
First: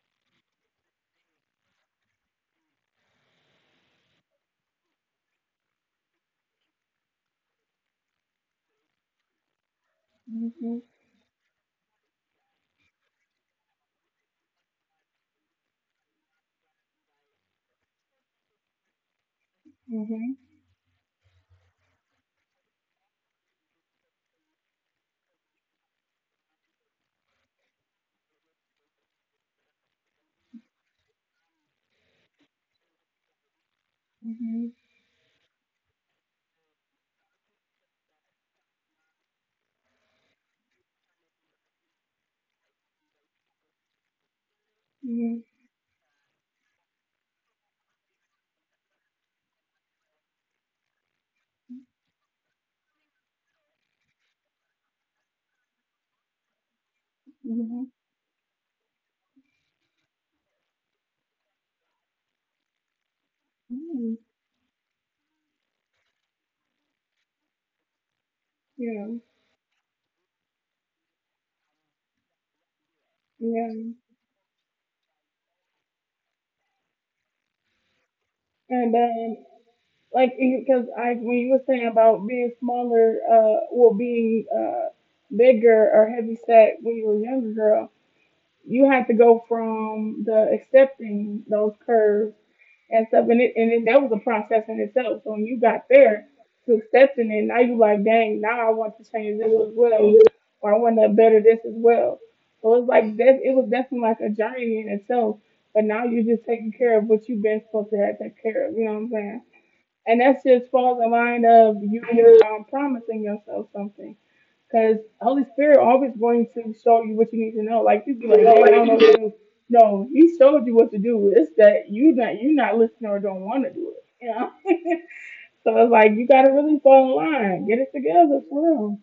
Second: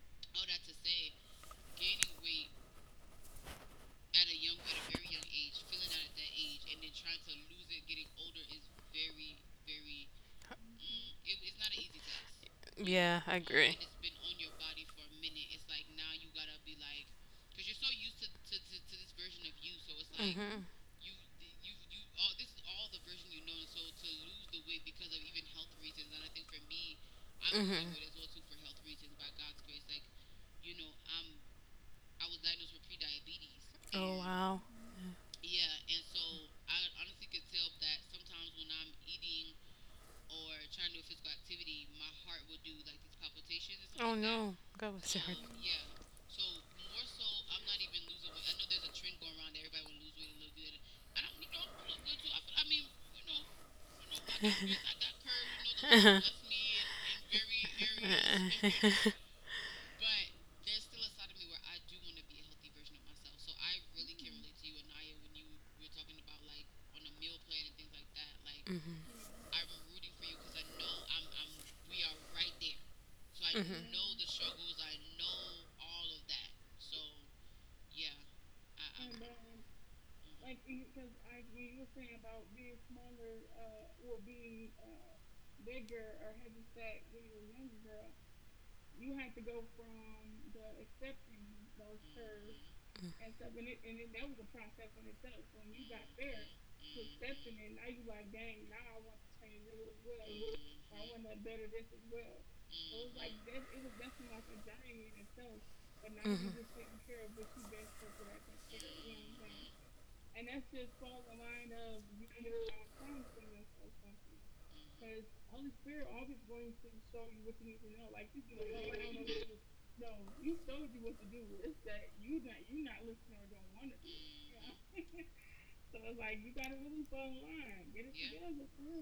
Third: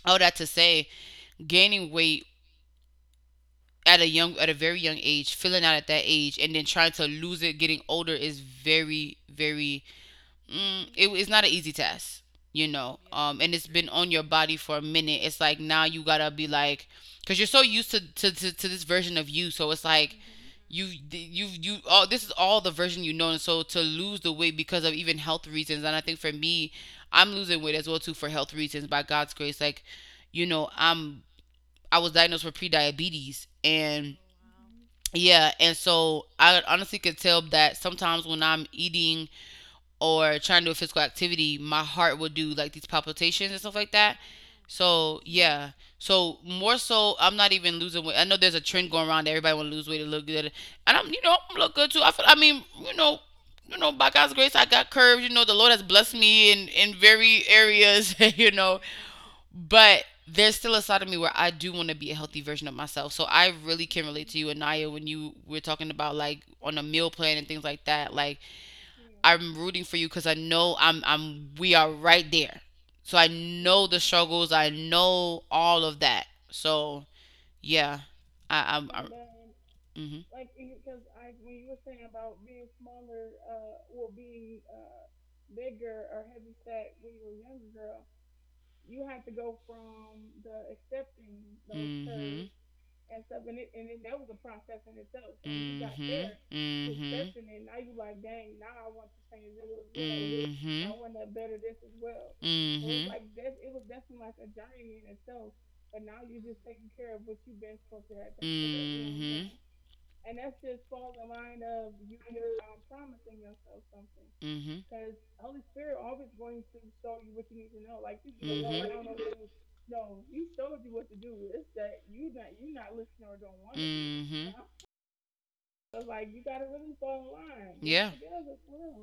Speaker 1: all that to say, gaining weight at a very young age, filling out at that age, and then trying to lose it getting older is very very
Speaker 3: Mhm.
Speaker 1: it's not an easy test, you
Speaker 2: That. When you
Speaker 1: know,
Speaker 2: yeah, I
Speaker 1: and
Speaker 2: come
Speaker 1: it's
Speaker 2: home
Speaker 1: been on your body for a minute. It's like now you gotta be like, because you're so used to, to this version of you, so it's like,
Speaker 3: Mhm.
Speaker 2: I'm
Speaker 1: you you all this is all the version you know. And so to lose the weight because of even health reasons, and I think for me, I'm losing weight
Speaker 2: the
Speaker 1: as well too for health reasons, by God's grace. Like, you know, I was diagnosed with pre-diabetes. And
Speaker 2: wow.
Speaker 3: Mhm.
Speaker 1: yeah, and so I honestly could tell that sometimes when I'm eating or trying to do a physical activity, my heart will do like these palpitations and stuff like that.
Speaker 2: No, God bless so
Speaker 1: So
Speaker 2: your
Speaker 3: Mhm.
Speaker 2: heart.
Speaker 1: yeah, so more so, I'm not even losing weight. I know there's a trend going around, that everybody want to lose weight to look good, and I'm you know I'm look good too. I mean, you know, by God's grace, I got curves. You know the Lord has blessed me in very
Speaker 3: Mhm.
Speaker 1: areas. *laughs*
Speaker 2: *laughs*
Speaker 1: You know,
Speaker 2: *laughs*
Speaker 1: but there's still a side of me where I do want to be a healthy version of myself. So I really can
Speaker 3: Mhm.
Speaker 1: relate to you, Anaya, when you were talking about like on a meal plan and things like that. Like,
Speaker 3: Yeah.
Speaker 2: Mhm.
Speaker 1: I'm rooting for you because I know I'm we are right there. So I know
Speaker 3: Yeah.
Speaker 1: the struggles. I know all of that. So yeah, I I'm,
Speaker 3: And
Speaker 1: I'm Mhm.
Speaker 3: like because I when you were saying about being smaller, or being bigger or heavy set when you were a younger girl. You had to go from the accepting those curves
Speaker 1: Mhm.
Speaker 3: and stuff, that was a process in itself. So when you got
Speaker 1: Mhm.
Speaker 3: there to
Speaker 1: Mhm.
Speaker 3: accepting it, now
Speaker 1: Mhm.
Speaker 3: you like, dang, now I want to change this as well, or I want to better this as well. So it's
Speaker 1: Mhm.
Speaker 3: like that. It was definitely like a journey in itself. But now you're just taking care of what you've been supposed to have to take care of. You know what I'm saying?
Speaker 1: Mhm.
Speaker 3: And that just falls in line of you promising yourself something
Speaker 1: Mhm.
Speaker 3: because Holy Spirit always going to show you what you need to know. Like you be like, "Dang, I don't know what
Speaker 1: Mhm.
Speaker 3: to do." No, he showed you what to do. It's that you not listening or don't want to do it. You know?
Speaker 1: Mhm.
Speaker 3: *laughs* So it's like you gotta really fall in line. Get it
Speaker 1: Yeah.
Speaker 3: together for real.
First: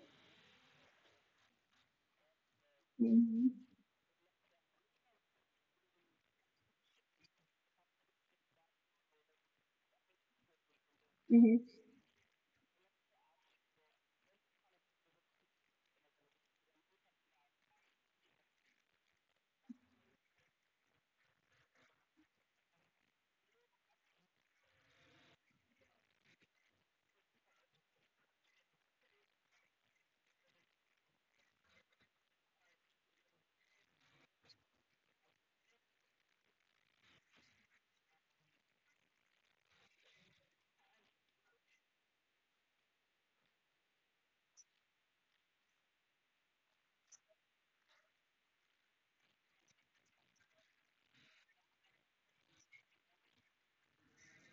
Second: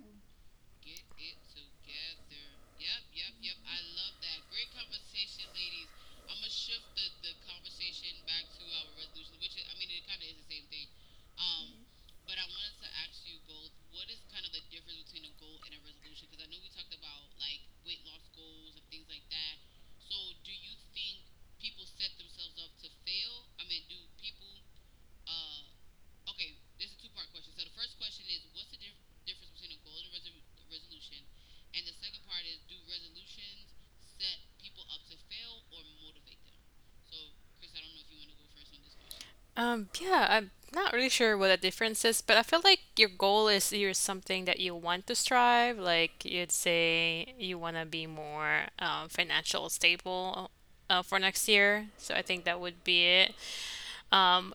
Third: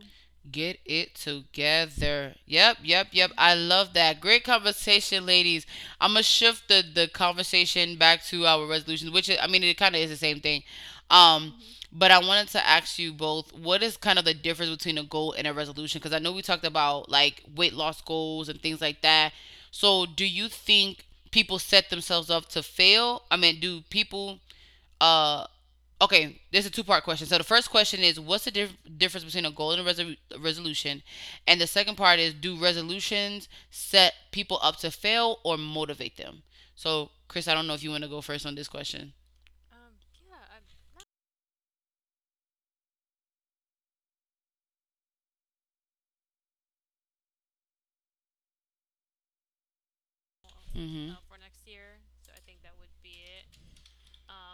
Speaker 1: Get it together. Yep, yep, yep. I
Speaker 3: Mm-hmm.
Speaker 1: love that. Great conversation, ladies. I'm gonna shift the conversation back to our resolutions, which is, I mean, it kind of is the same thing. Um, but I wanted to ask you both, what is kind of the difference between a goal and a resolution? Because I know we talked about like weight loss goals and things like that. So, do you think people set themselves up to fail? I mean, do people uh okay, there's a two-part question. So the first question is, what's the difference between a goal and a resolution? And the second part is, do resolutions set people up to fail or motivate them? So, Chris, I don't know if you want to go first on this question.
Speaker 2: Yeah, I'm not really sure what the difference is, but I feel like your goal is you're something that you want to strive. Like you'd say you want to be more financial stable
Speaker 1: Mm. Mhm.
Speaker 2: for next year. So I think that would be it. Um,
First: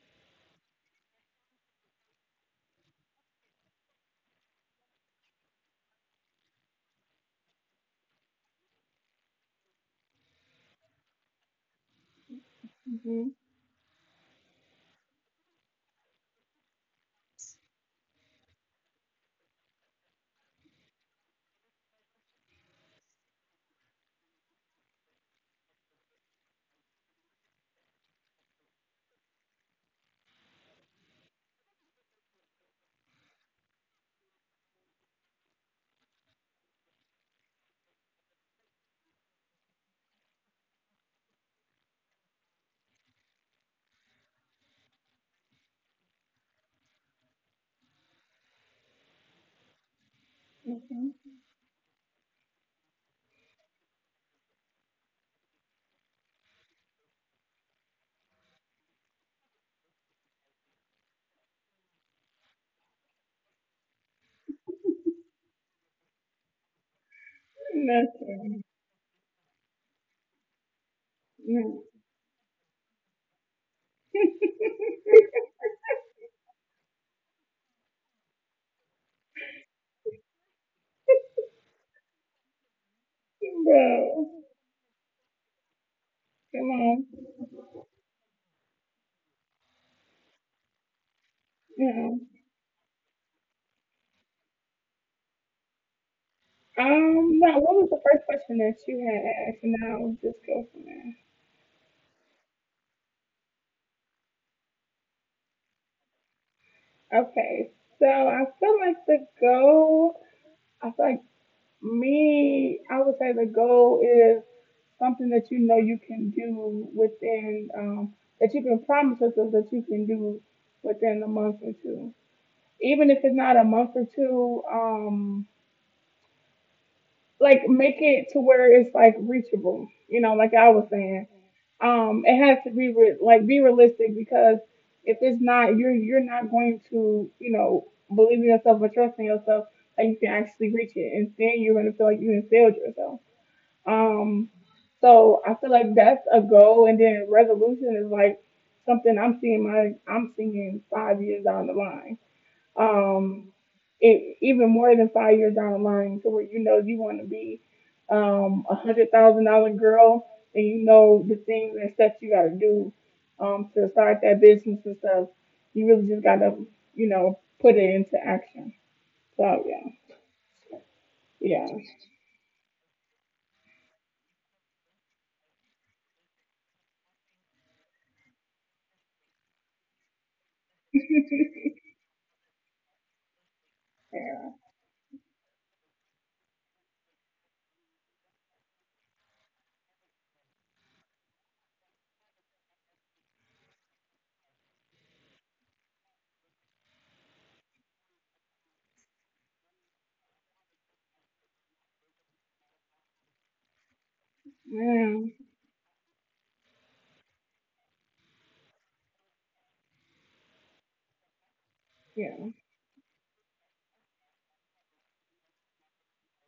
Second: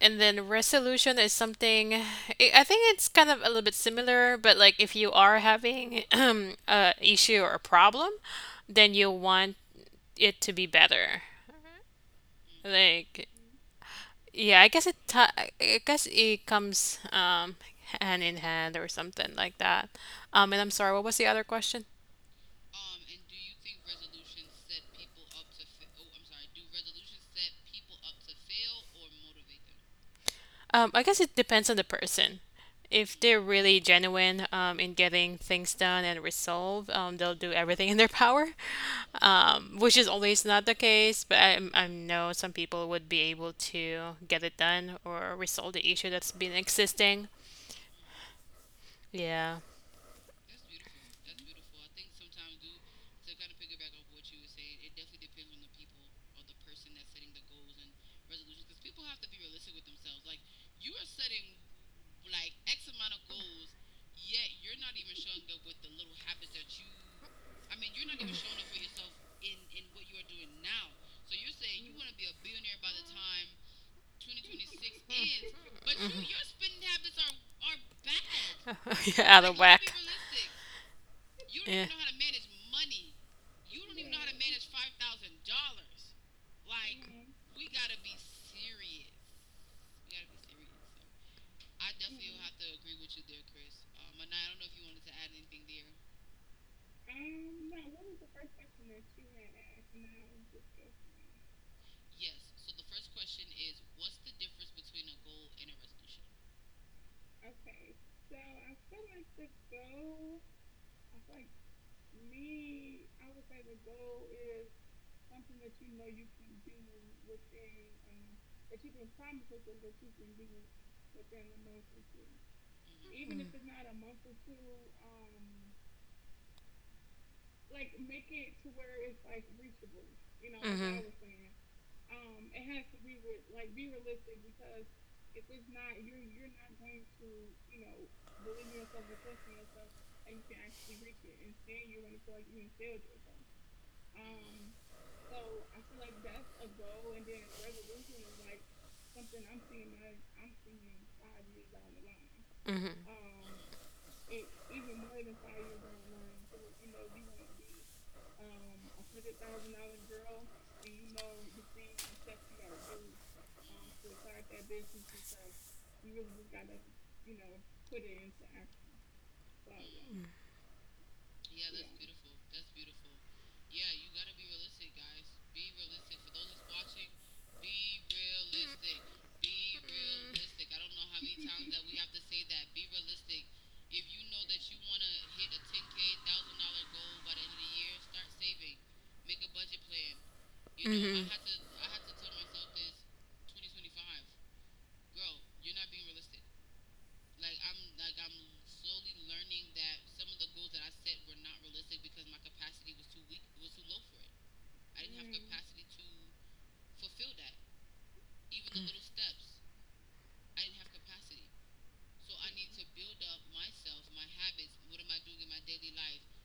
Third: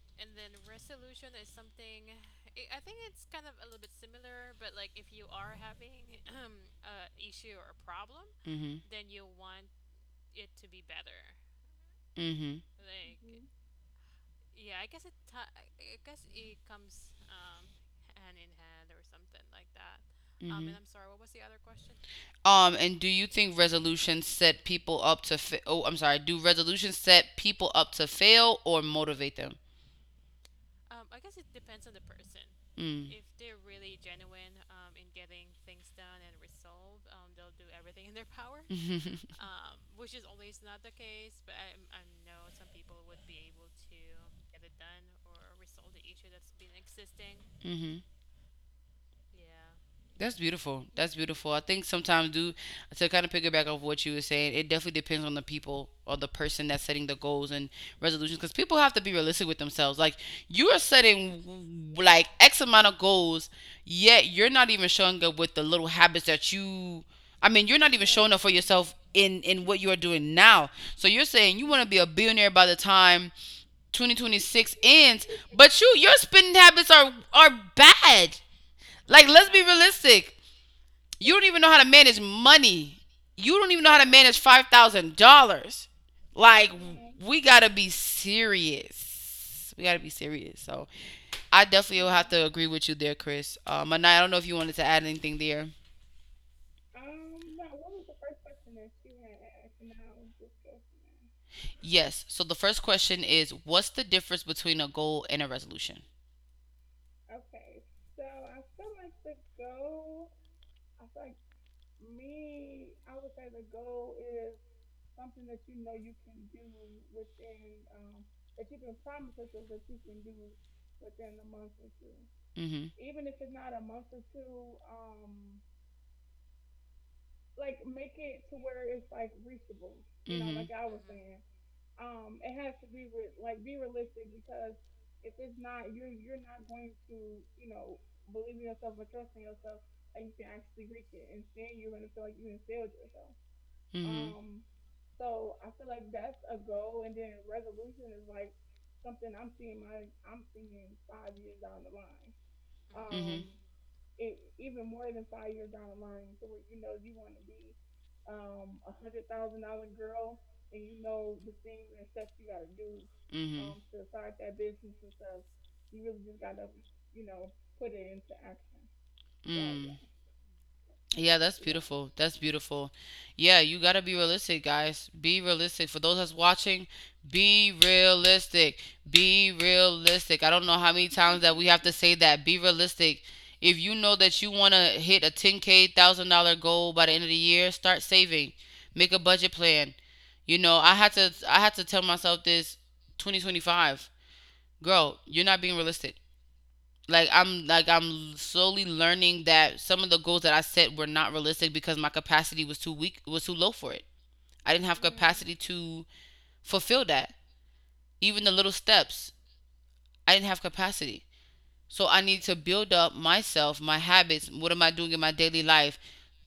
Speaker 2: and then resolution is something. I think it's kind of a little bit similar, but like if you are having *clears throat* a issue or a problem, then
Speaker 1: Mm.
Speaker 2: you want it to be better.
Speaker 1: Mhm. Mhm.
Speaker 3: Mm-hmm.
Speaker 2: Like
Speaker 3: Mm-hmm.
Speaker 2: yeah, I guess it ti I guess it comes hand in hand or something like that. And I'm
Speaker 1: Mhm.
Speaker 2: sorry, what was the other question?
Speaker 1: And do you think resolutions set people up to oh, I'm sorry. Do resolutions set people up to fail or motivate them?
Speaker 2: I guess it depends on the person.
Speaker 1: Mm.
Speaker 2: If they're really genuine in getting things done and resolved, they'll do everything in their power, *laughs*
Speaker 1: Hmm.
Speaker 2: which is always not the case. But I know some people would be able to get it done or resolve the issue that's been existing.
Speaker 1: Hmm. *laughs*
Speaker 2: Yeah.
Speaker 1: That's beautiful. That's
Speaker 3: Mm-hmm.
Speaker 1: beautiful. I think sometimes, do to kind of piggyback off what you were saying, it definitely depends on the people or the person that's setting the goals and resolutions, because people have to be realistic with themselves. Like, you are setting like X amount of goals, yet you're not even showing up with the little habits that you. I mean, you're not even showing up for
Speaker 3: Nothing.
Speaker 1: yourself in what you are doing now. So you're saying you
Speaker 3: Mm.
Speaker 1: want to be a billionaire by the time 2026 ends. But your spending habits are bad.
Speaker 2: *laughs*
Speaker 1: Like,
Speaker 2: Yeah, out
Speaker 1: let's
Speaker 2: of
Speaker 1: be
Speaker 2: whack.
Speaker 1: realistic. You don't even know how to
Speaker 2: Yeah.
Speaker 1: manage money. You don't even know how to manage
Speaker 3: Bro.
Speaker 1: $5,000. Like,
Speaker 3: Come on.
Speaker 1: we gotta be serious. We gotta be serious. So, I definitely will
Speaker 3: Yeah.
Speaker 1: have to agree with you there, Chris. And I don't know if you wanted to add anything there.
Speaker 3: Now what was the first question that you had asked? And I'll just go from there.
Speaker 1: Yes. So the first question is, what's the difference between a goal and a resolution?
Speaker 3: Okay. So, I feel like the goal I feel like me, I would say the goal is something that you know you can do within, that you can promise yourself that you can do within a month or two.
Speaker 1: Mm-hmm.
Speaker 3: Even if it's not a month or two, like make it to where it's like reachable, like I was
Speaker 1: Mm-hmm.
Speaker 3: saying. It has to be like be realistic because if it's not, you're not going to, believe in yourself or trust in yourself that you can actually reach it, and then you're going to feel like you have failed yourself.
Speaker 1: I,
Speaker 3: Um,
Speaker 1: mm-hmm.
Speaker 3: so I feel like that's a goal, and then resolution is like something I'm seeing 5 years down the line.
Speaker 2: Mm-hmm.
Speaker 3: Um, Even more than five years down the line, to where you know you want to be $100,000 girl, and you know the things and steps you gotta do
Speaker 1: Mm-hmm.
Speaker 3: to
Speaker 1: Mm-hmm.
Speaker 3: start that business and stuff. You really just gotta put it into action. So
Speaker 1: Mm.
Speaker 3: yeah,
Speaker 1: Yeah, that's
Speaker 3: yeah,
Speaker 1: beautiful. That's beautiful. Yeah, you got to be realistic, guys. Be realistic. For those that's watching, be realistic. Be realistic. I don't know how many times that we have to say that.
Speaker 2: *laughs*
Speaker 1: Be realistic. If you know that
Speaker 3: yeah,
Speaker 1: you want to hit a 10K, $1,000 goal by the end of the year, start saving. Make a budget plan. You know, I had
Speaker 2: Mhm.
Speaker 1: to I had to tell myself this 2025. Girl, you're not being realistic, like I'm slowly learning that some of the goals that I set were not realistic because my capacity was too low for it. I didn't have
Speaker 3: yeah,
Speaker 1: capacity to fulfill that, even the little steps. I didn't have capacity. So I need
Speaker 3: yeah,
Speaker 1: to build up myself, my habits. What am I doing in my daily life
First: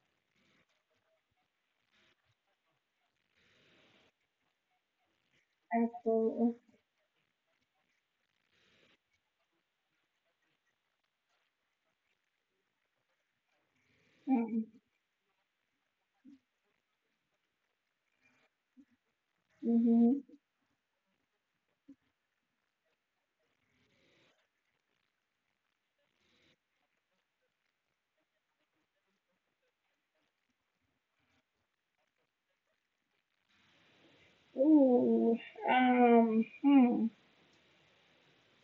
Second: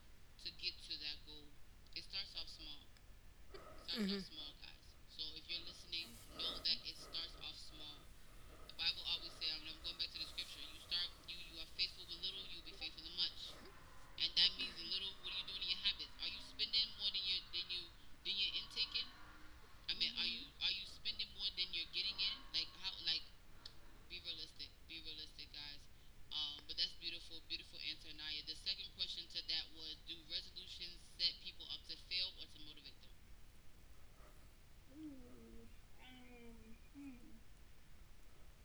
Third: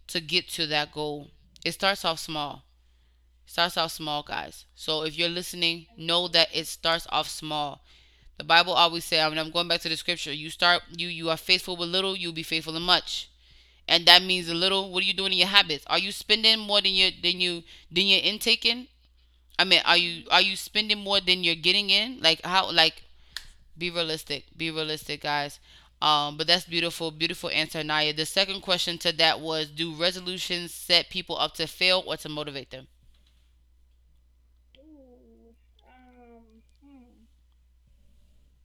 Speaker 1: to get to that goal? It starts off small. Starts off small, guys. So if you're listening, know that
Speaker 3: absolutely.
Speaker 1: it starts off small. The Bible always says, I mean, I'm going back to the scripture, you start you you are faithful with little, you'll be faithful in much. And that means a
Speaker 3: Yeah.
Speaker 1: little. What are you doing in your habits? Are you spending more than you're intaking? I mean, are you
Speaker 3: Mhm.
Speaker 1: are you spending more than you're getting in, like, how? Like, be realistic, be realistic guys. But that's beautiful, beautiful answer, Naya. The second question to that was, do resolutions set people up to fail or to motivate them?
Speaker 3: Ooh. Hmm.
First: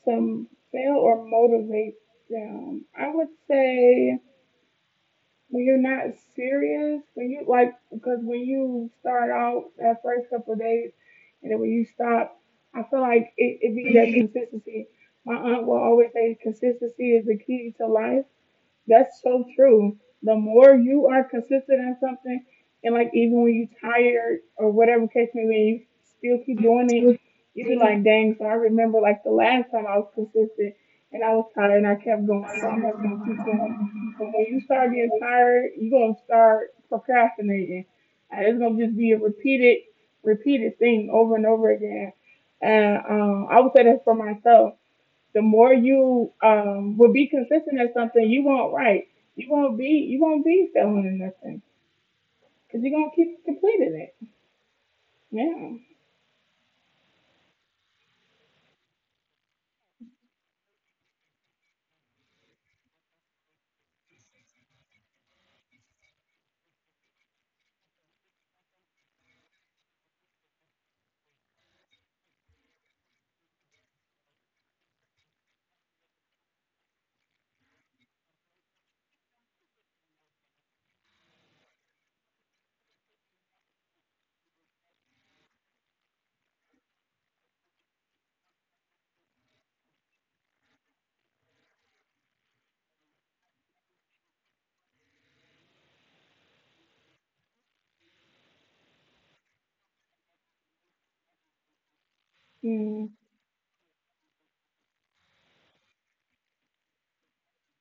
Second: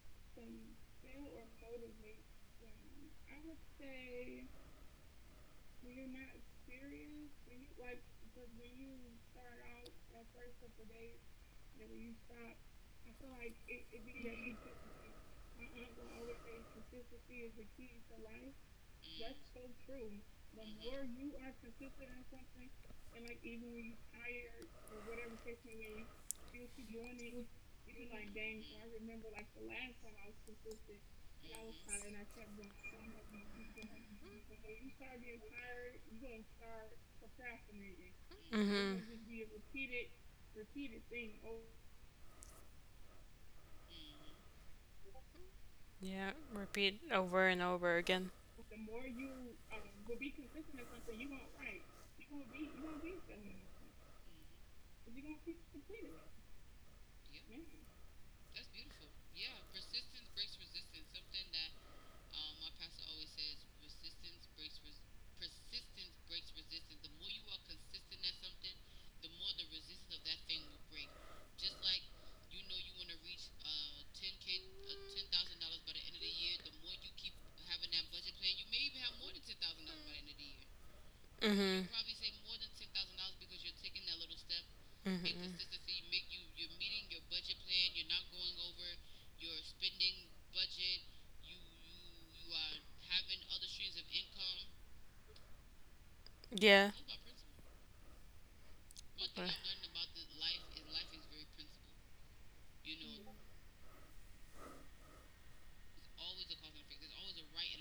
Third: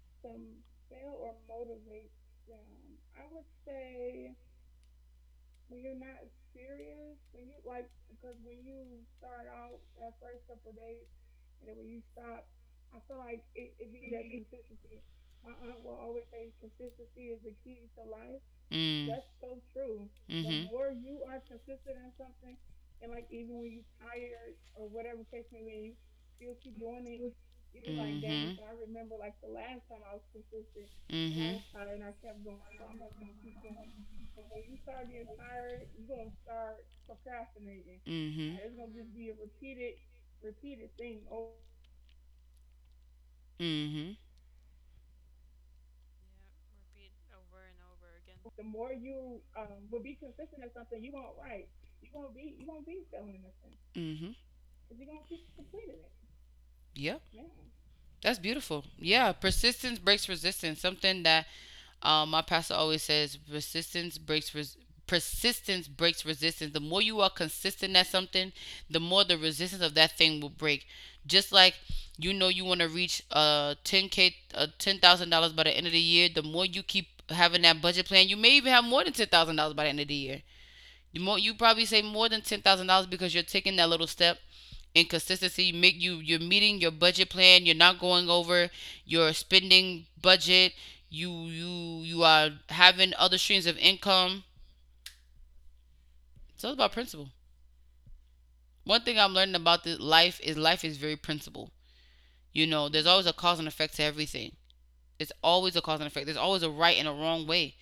Speaker 3: To fail or motivate them, I would say when you're not serious, when you like, because when you start out that first couple of days, and then when you stop, I feel like it be that consistency. My aunt will always say consistency is the key to life.
Speaker 1: Mm,
Speaker 3: That's so true. The more
Speaker 1: mm-hmm.
Speaker 3: you are consistent in something, and like even when you're tired or whatever case may be, you still keep doing it. You be like, dang. So I
Speaker 1: Mm,
Speaker 3: remember like the last time I was consistent
Speaker 1: mhm.
Speaker 3: and I was
Speaker 1: Mm,
Speaker 3: tired and
Speaker 1: mhm.
Speaker 3: I kept going. So I'm just gonna keep going. But when you start getting tired, you're gonna start procrastinating.
Speaker 1: Mm,
Speaker 3: And
Speaker 1: mhm.
Speaker 3: it's gonna
Speaker 1: Mm,
Speaker 3: just be a repeated, repeated thing over and over again. And I
Speaker 1: mhm.
Speaker 3: would say that for
Speaker 1: Mm,
Speaker 3: myself the more
Speaker 2: Yeah.
Speaker 3: you
Speaker 2: Repeat
Speaker 3: will be
Speaker 2: over and
Speaker 3: consistent at
Speaker 2: over
Speaker 3: something
Speaker 2: again.
Speaker 3: you won't write. You won't be failing at nothing because you're gonna keep completing it.
Speaker 1: mhm.
Speaker 3: Yeah.
Speaker 1: Yeah. That's beautiful. Yeah, persistence breaks resistance. Something that My pastor always says persistence breaks persistence breaks resistance. The more you are consistent at something, the more the resistance of that thing will break. Just like, you know, you want to reach 10K, $10,000 by the end of the year. The more you keep having that budget plan, you may even have more than $10,000 by the end of the year. The more you probably
Speaker 2: Mm-hmm.
Speaker 1: save more than $10,000 because you're taking that little step in
Speaker 2: Mm-hmm.
Speaker 1: consistency. Make you you're meeting your budget plan. You're not going over your spending budget. You are having other streams of income. So it's
Speaker 2: Yeah.
Speaker 1: about principle. One thing I'm
Speaker 2: Right.
Speaker 1: learning about this life is very principle. You know, there's
Speaker 3: Mm,
Speaker 1: always a cause and effect to everything. It's always a cause and effect. There's always a right and a wrong way.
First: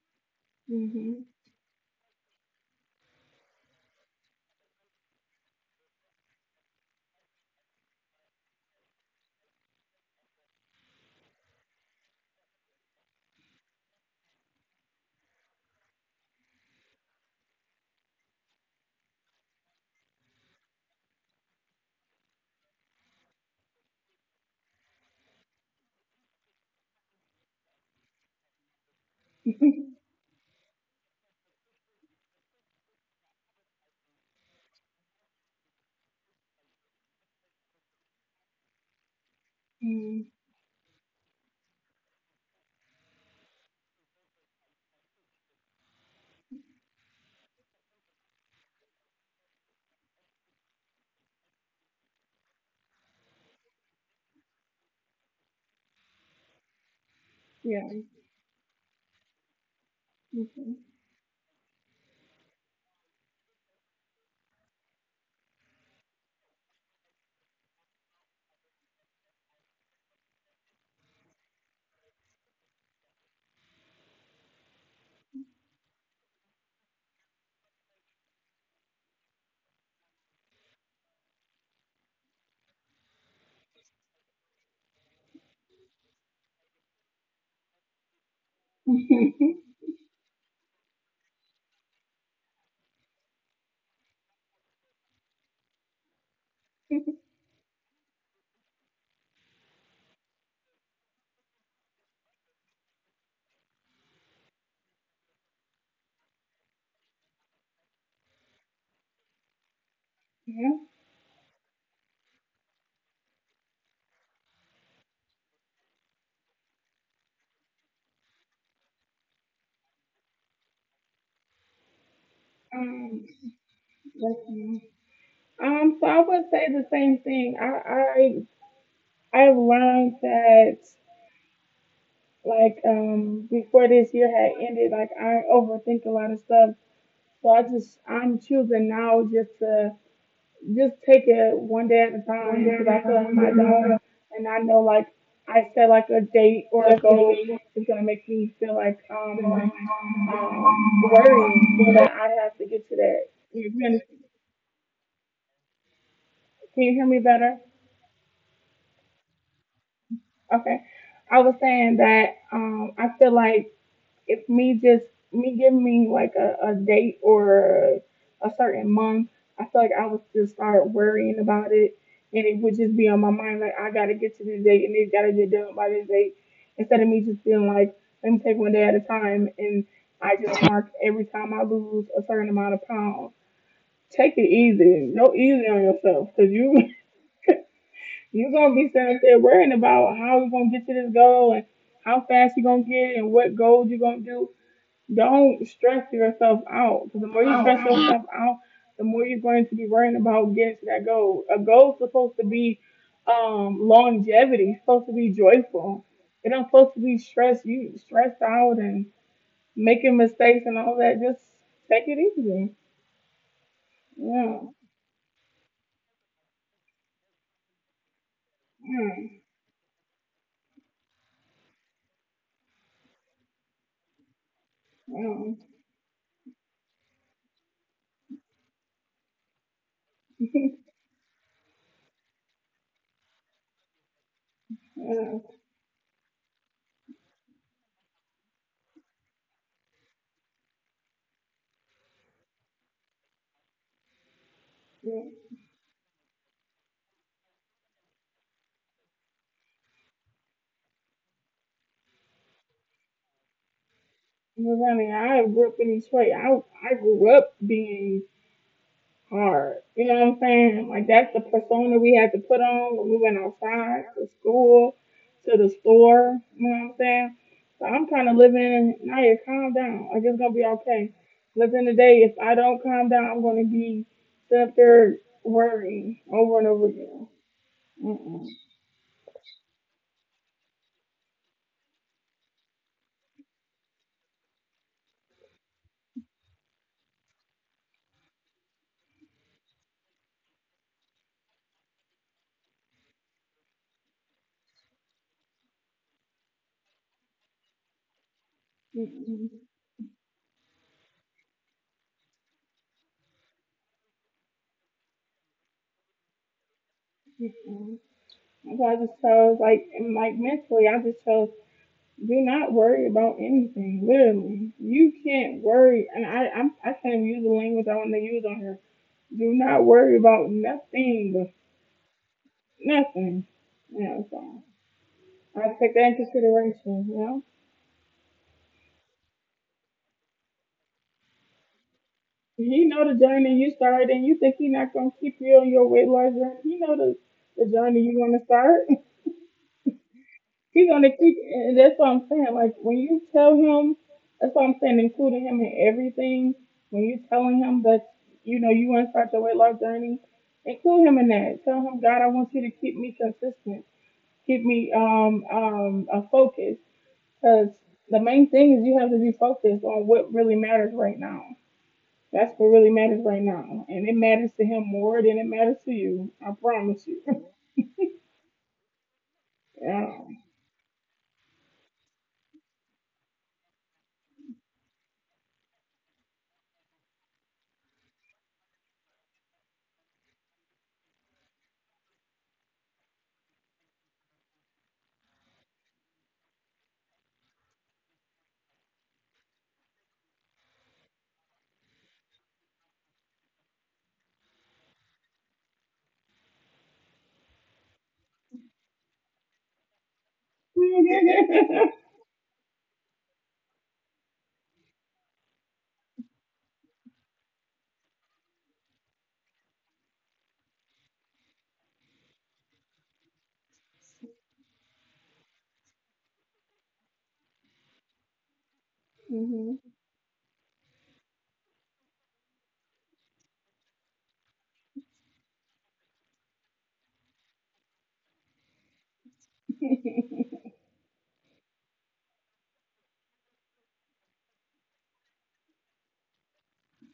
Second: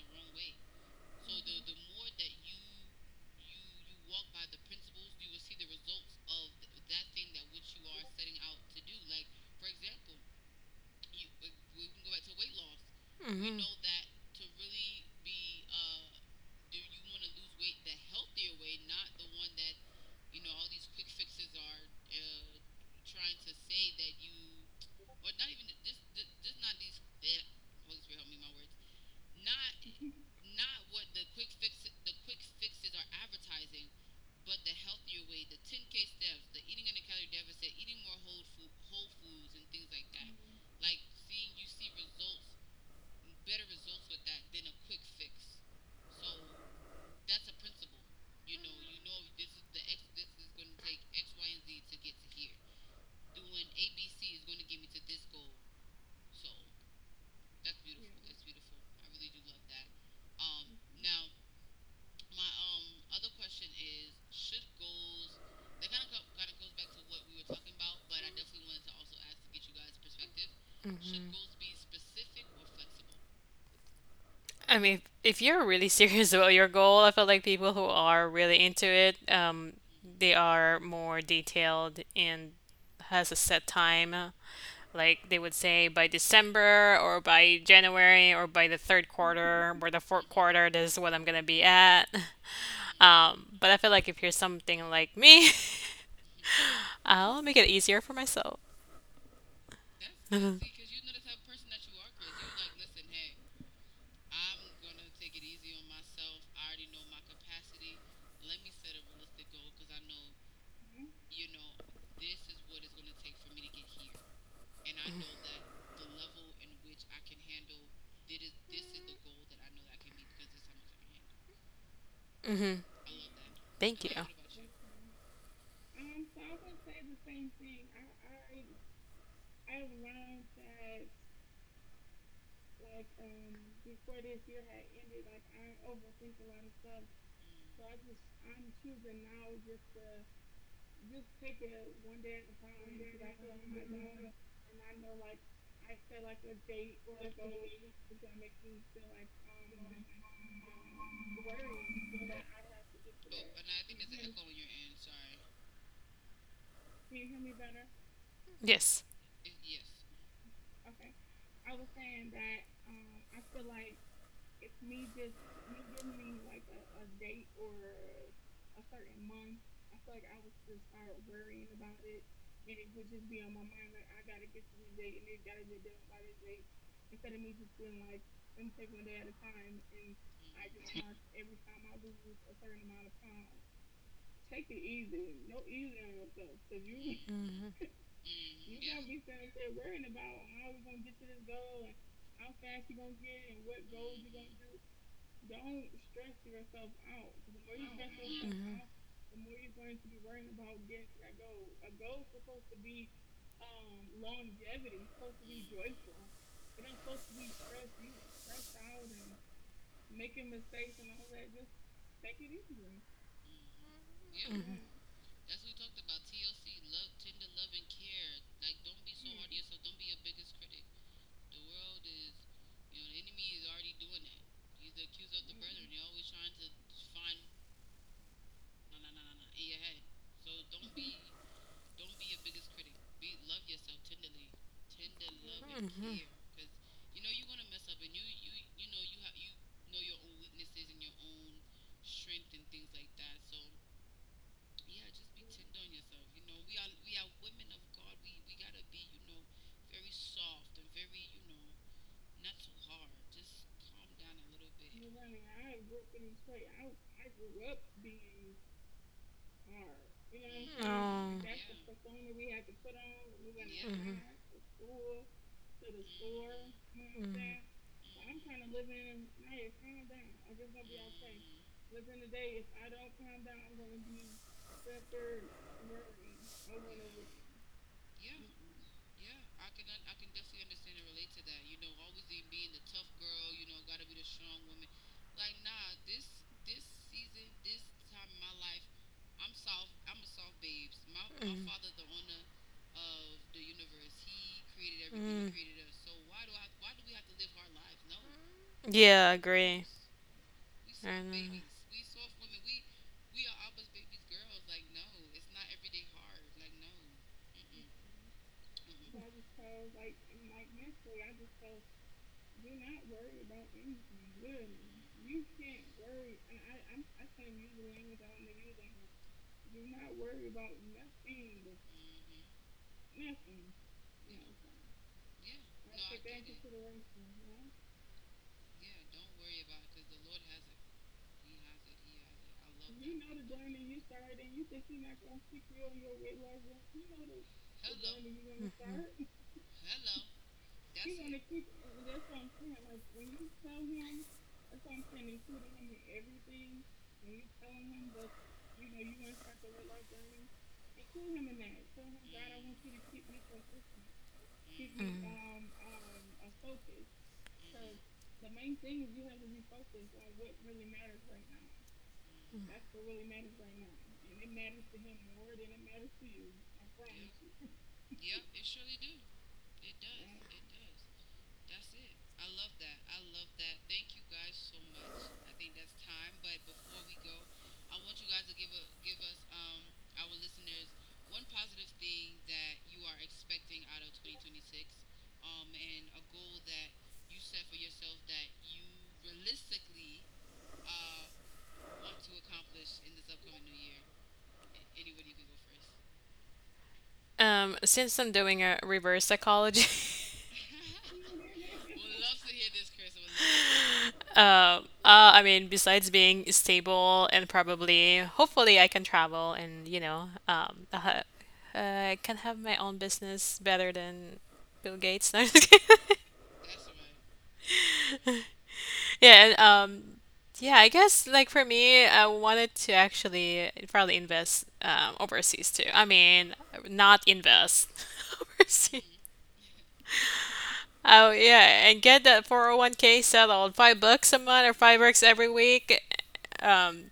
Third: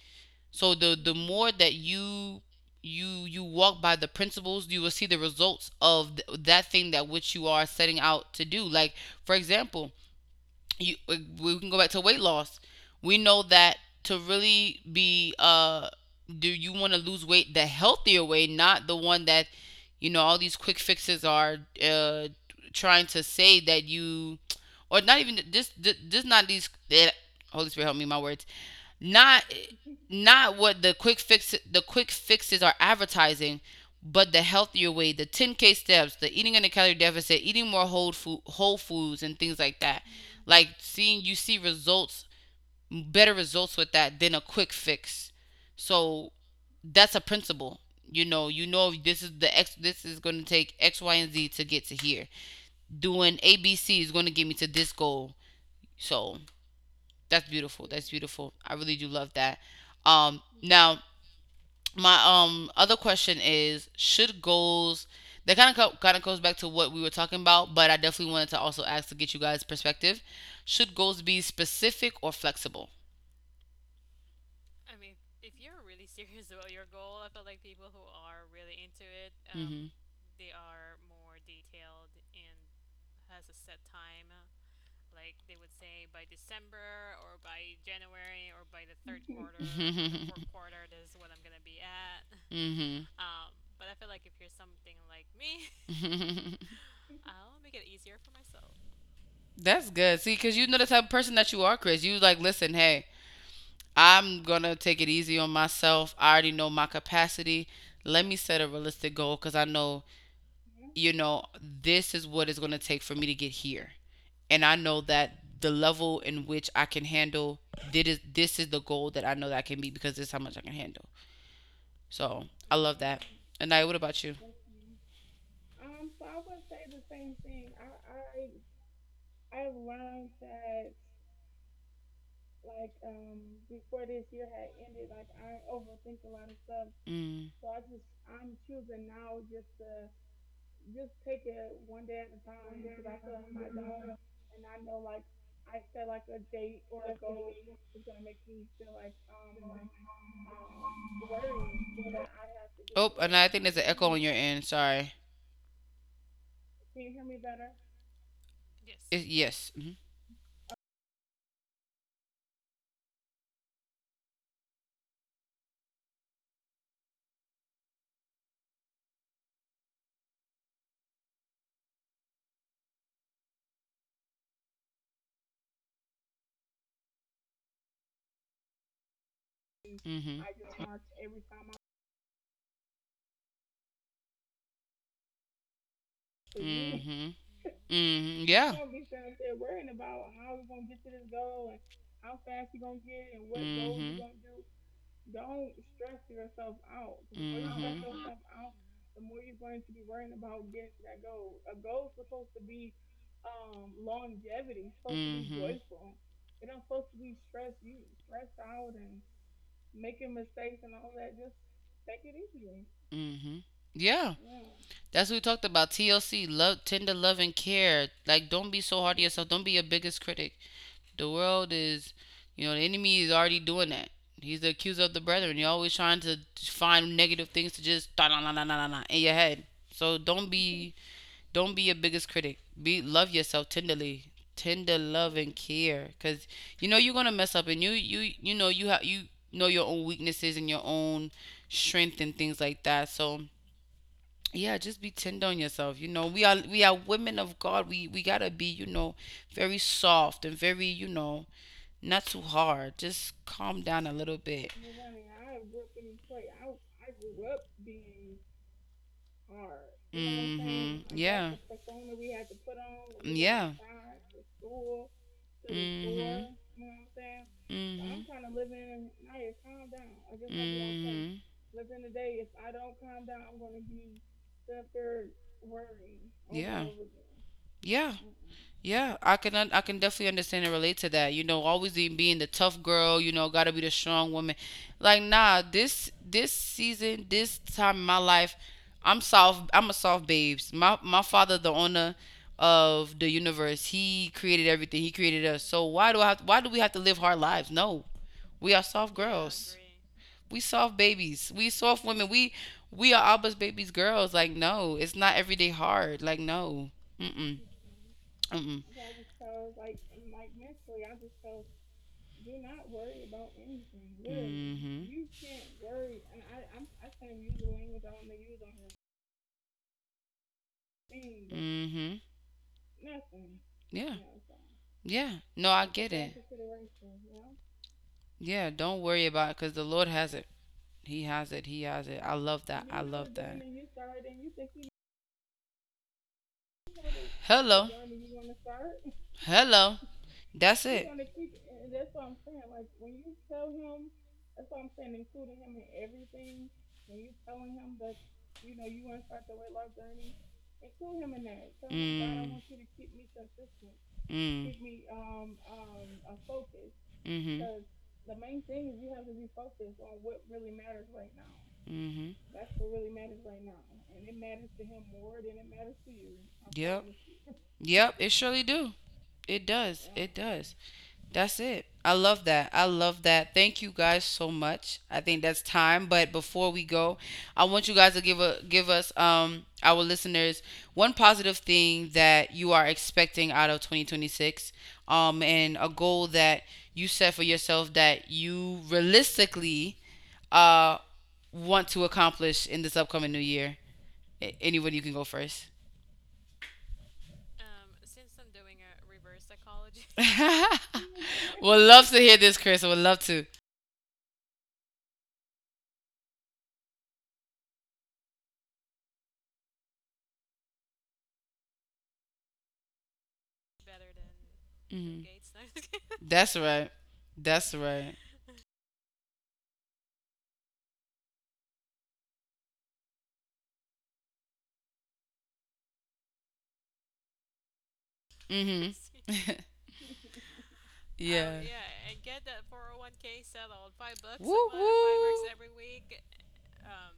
Speaker 1: So the
Speaker 3: mhm.
Speaker 1: more that you walk by the principles, you will see the results of that thing that which you are setting out to do. Like for example, you we can go back to weight loss. We know
Speaker 2: We
Speaker 1: that to really be, do you want to lose weight the healthier way, not the one that you know all these quick fixes are uh trying to say that you or not even just not these Holy Spirit help me my words, not
Speaker 3: *laughs*
Speaker 1: not what the quick fixes are advertising, but the healthier way, the 10k steps, the eating in a calorie deficit, eating more whole foods and things like that.
Speaker 3: mm,
Speaker 1: Like seeing, you see results, better results with that than a quick fix. So that's a principle. You know, you know this is the x, this is going to take x y and z to get to here. Doing abc is going to get me to this goal. So that's beautiful.
Speaker 3: yeah.
Speaker 1: That's beautiful. I really do love that. Um,
Speaker 3: Mhm.
Speaker 1: now my other question is: should goals, that kind of kind of goes back to what we were talking about, but I definitely wanted to also ask to get you guys' perspective. Should
Speaker 2: should.
Speaker 1: goals be specific or flexible?
Speaker 2: I mean, if you're really *laughs* serious about your goal, I feel like people who are really into it,
Speaker 1: Hmm.
Speaker 2: they are more detailed and has a set time. Like they would say by December or by January or by the third quarter
Speaker 3: *laughs*
Speaker 2: or the fourth quarter, this is what I'm gonna be at. But I feel like if you're something like me,
Speaker 1: *laughs* Quarter. Hmm. *laughs*
Speaker 2: *laughs* I'll make it easier for myself. *laughs*
Speaker 1: That's good. See, because
Speaker 2: Hmm.
Speaker 1: you know the type of person that you are, Chris. You like listen. Hey, I'm gonna take it easy on myself. I already know my capacity. Let me set a realistic goal because I know,
Speaker 3: Yeah.
Speaker 1: you know, this is what it's gonna take for me to get here. And I know that the level in which I can handle, this is the goal that I know that I can meet because this is how much I can handle. So I love that.
Speaker 3: Um.
Speaker 1: Anaya, what
Speaker 2: Thank you.
Speaker 1: about you?
Speaker 3: Definitely. So I would say the same thing. I learned that like before this year had ended, like I overthink a lot of stuff.
Speaker 1: Mm.
Speaker 3: So I'm choosing now just to just take it one day at a time because I feel like my daughter and I know like I set like a date or a goal is gonna make me feel like worried that I have to get to
Speaker 1: Oh,
Speaker 3: that.
Speaker 1: Anaya, I think
Speaker 3: You
Speaker 1: there's an echo on
Speaker 3: understand-
Speaker 1: your end. Sorry.
Speaker 3: Can you hear me better?
Speaker 2: Yes.
Speaker 1: It, yes. Mm-hmm.
Speaker 3: Okay. I was saying that I feel like if me just me give me like a date or a certain month, I feel like I would just start worrying about it and it would just be on my mind like I gotta get to this date and it gotta get done by this date instead of me just being like, let me take one day at a time and I
Speaker 1: Hmm.
Speaker 3: just mark every time I lose a certain amount of pounds. Take it easy. No, easy on yourself because
Speaker 1: See
Speaker 3: you
Speaker 1: you.
Speaker 3: *laughs*
Speaker 1: Mm-hmm. Hmm. She.
Speaker 3: you're
Speaker 1: Yeah.
Speaker 3: gonna be sitting up there worrying about how you're gonna get to this goal and how fast you're gonna get it and what goals you're gonna do. Don't stress yourself out because the more you stress yourself out, the more you're going to be worrying about getting to that goal. A goal's supposed to be longevity. It's supposed to be joyful. It don't supposed to be stress. You stressed out and making mistakes and all that. Just take it easy.
Speaker 1: Hmm. Yeah,
Speaker 3: Yeah,
Speaker 2: Hmm.
Speaker 1: that's what we talked about. TLC, love, tender love and care. Like, don't be so hard to
Speaker 3: yeah,
Speaker 1: yourself. Don't be your biggest critic. The world is, you know, the enemy is already doing that. He's the accuser of the
Speaker 3: yeah,
Speaker 1: brethren. You're always trying to find negative things to just da da da da da da in your head. So
Speaker 3: *laughs*
Speaker 1: don't be your biggest critic. Be, love yourself tenderly, tender love
Speaker 3: yeah.
Speaker 1: and care, because you know you're gonna mess up, and you know you have, you know your own weaknesses and your own strength and things like that. So yeah, just be
Speaker 3: Yeah.
Speaker 1: tender on yourself. You know we are women of God. We gotta be, you know, very soft and very, you know, not too hard. Just calm down a little bit.
Speaker 3: Well, Ronnie, I grew up in Detroit. I grew up being hard. You know what I'm saying?
Speaker 2: Like,
Speaker 1: Mhm.
Speaker 3: Like
Speaker 2: oh.
Speaker 3: that's the persona we had to put on when we went
Speaker 1: Yeah.
Speaker 2: When
Speaker 1: Went.
Speaker 3: outside,
Speaker 2: mhm,
Speaker 3: to school,
Speaker 2: class,
Speaker 3: to the store.
Speaker 1: Mhm.
Speaker 3: You know what I'm saying?
Speaker 2: mhm.
Speaker 1: So.
Speaker 3: So I'm
Speaker 1: Mm-hmm.
Speaker 3: kind of
Speaker 1: Mhm.
Speaker 3: living. Naya, calm down. Like it's gonna be okay.
Speaker 1: Mhm.
Speaker 3: Living today. If I don't calm down, I'm gonna be sitting up there worrying over and over again.
Speaker 1: Yeah. Yeah, I can I can definitely understand and relate to that. You know, always being the tough girl, you know, got to be the strong woman. Like, nah, this season, this time in my life, I'm soft. I'm a soft babes. My father,
Speaker 2: Mm.
Speaker 1: the owner of the universe, he created everything. He created
Speaker 2: Mm.
Speaker 1: us. So why do I have, why do we have to live hard lives? No, we are soft I
Speaker 2: Yeah, I
Speaker 3: Mm-mm,
Speaker 1: girls. Agree.
Speaker 2: agree.
Speaker 1: We soft
Speaker 2: I
Speaker 1: babies.
Speaker 2: know.
Speaker 1: We soft women. We are Abba's babies girls. Like, no, it's not everyday hard. Like, no. Mm mm.
Speaker 3: mm-mm.
Speaker 1: Mm mm.
Speaker 3: So I just chose like mentally, I just chose do not worry about anything. Literally,
Speaker 1: Mhm.
Speaker 3: you can't worry, and I can't use the language I want to use on here. Do not worry about nothing,
Speaker 1: Mhm.
Speaker 3: nothing. You
Speaker 1: Yeah.
Speaker 3: know, so
Speaker 1: Yeah. No,
Speaker 3: I
Speaker 1: I
Speaker 3: take that
Speaker 1: get
Speaker 3: in
Speaker 1: it.
Speaker 3: consideration. You know,
Speaker 1: Yeah, don't worry about it cuz the Lord has it. He has it. He has it. I love
Speaker 3: he
Speaker 1: that. I
Speaker 3: know the
Speaker 1: love
Speaker 3: journey
Speaker 1: that.
Speaker 3: you started, and you think he not gonna keep you on your weight loss journey. He know the
Speaker 1: Hello.
Speaker 3: journey you want to start. *laughs*
Speaker 1: Hello. That's
Speaker 3: He
Speaker 1: it.
Speaker 3: gonna keep, and that's what I'm saying. Like when you tell him, that's what I'm saying, including him in everything. When you telling him that you know you want to start your weight loss journey, include him in that. Tell him, God, I want
Speaker 1: Mm.
Speaker 3: you to keep me consistent, keep
Speaker 1: Mm.
Speaker 3: me a focus. Because
Speaker 1: Mhm.
Speaker 3: the main thing is you have to be focused on what really matters right now.
Speaker 1: Mhm.
Speaker 3: That's what really matters right now. And it matters to him more than it matters to you. I
Speaker 1: Yep.
Speaker 3: promise you. *laughs*
Speaker 1: Yep, it surely do. It does.
Speaker 3: Yeah.
Speaker 1: It does. That's it. I love that. I love that. Thank you guys so much. I think that's time. But before we go, I want you guys to give a give us our listeners one positive thing that you are expecting out of 2026, and a goal that you set for yourself that you realistically uh want to accomplish in this upcoming new year. Anyone, you can go first.
Speaker 2: Since I'm doing a reverse psychology, *laughs*
Speaker 1: *laughs* Would love
Speaker 3: *laughs*
Speaker 1: to hear this, Chris. I would love to.
Speaker 2: I mean, besides being stable and probably, hopefully, I can travel and you know, uh, I can have my own business better than Bill
Speaker 1: Hmm.
Speaker 2: Gates. *laughs* No, I'm just kidding.
Speaker 1: *laughs* That's right. That's right.
Speaker 2: Yeah, and,
Speaker 3: Mhm.
Speaker 2: yeah, I guess like for me, I wanted to actually probably invest overseas too. I mean, not invest *laughs*
Speaker 1: Hmm.
Speaker 2: overseas.
Speaker 1: Um. *laughs*
Speaker 3: *laughs*
Speaker 2: Oh yeah, and get that 401k settled. $5 a month or $5 every week. Um,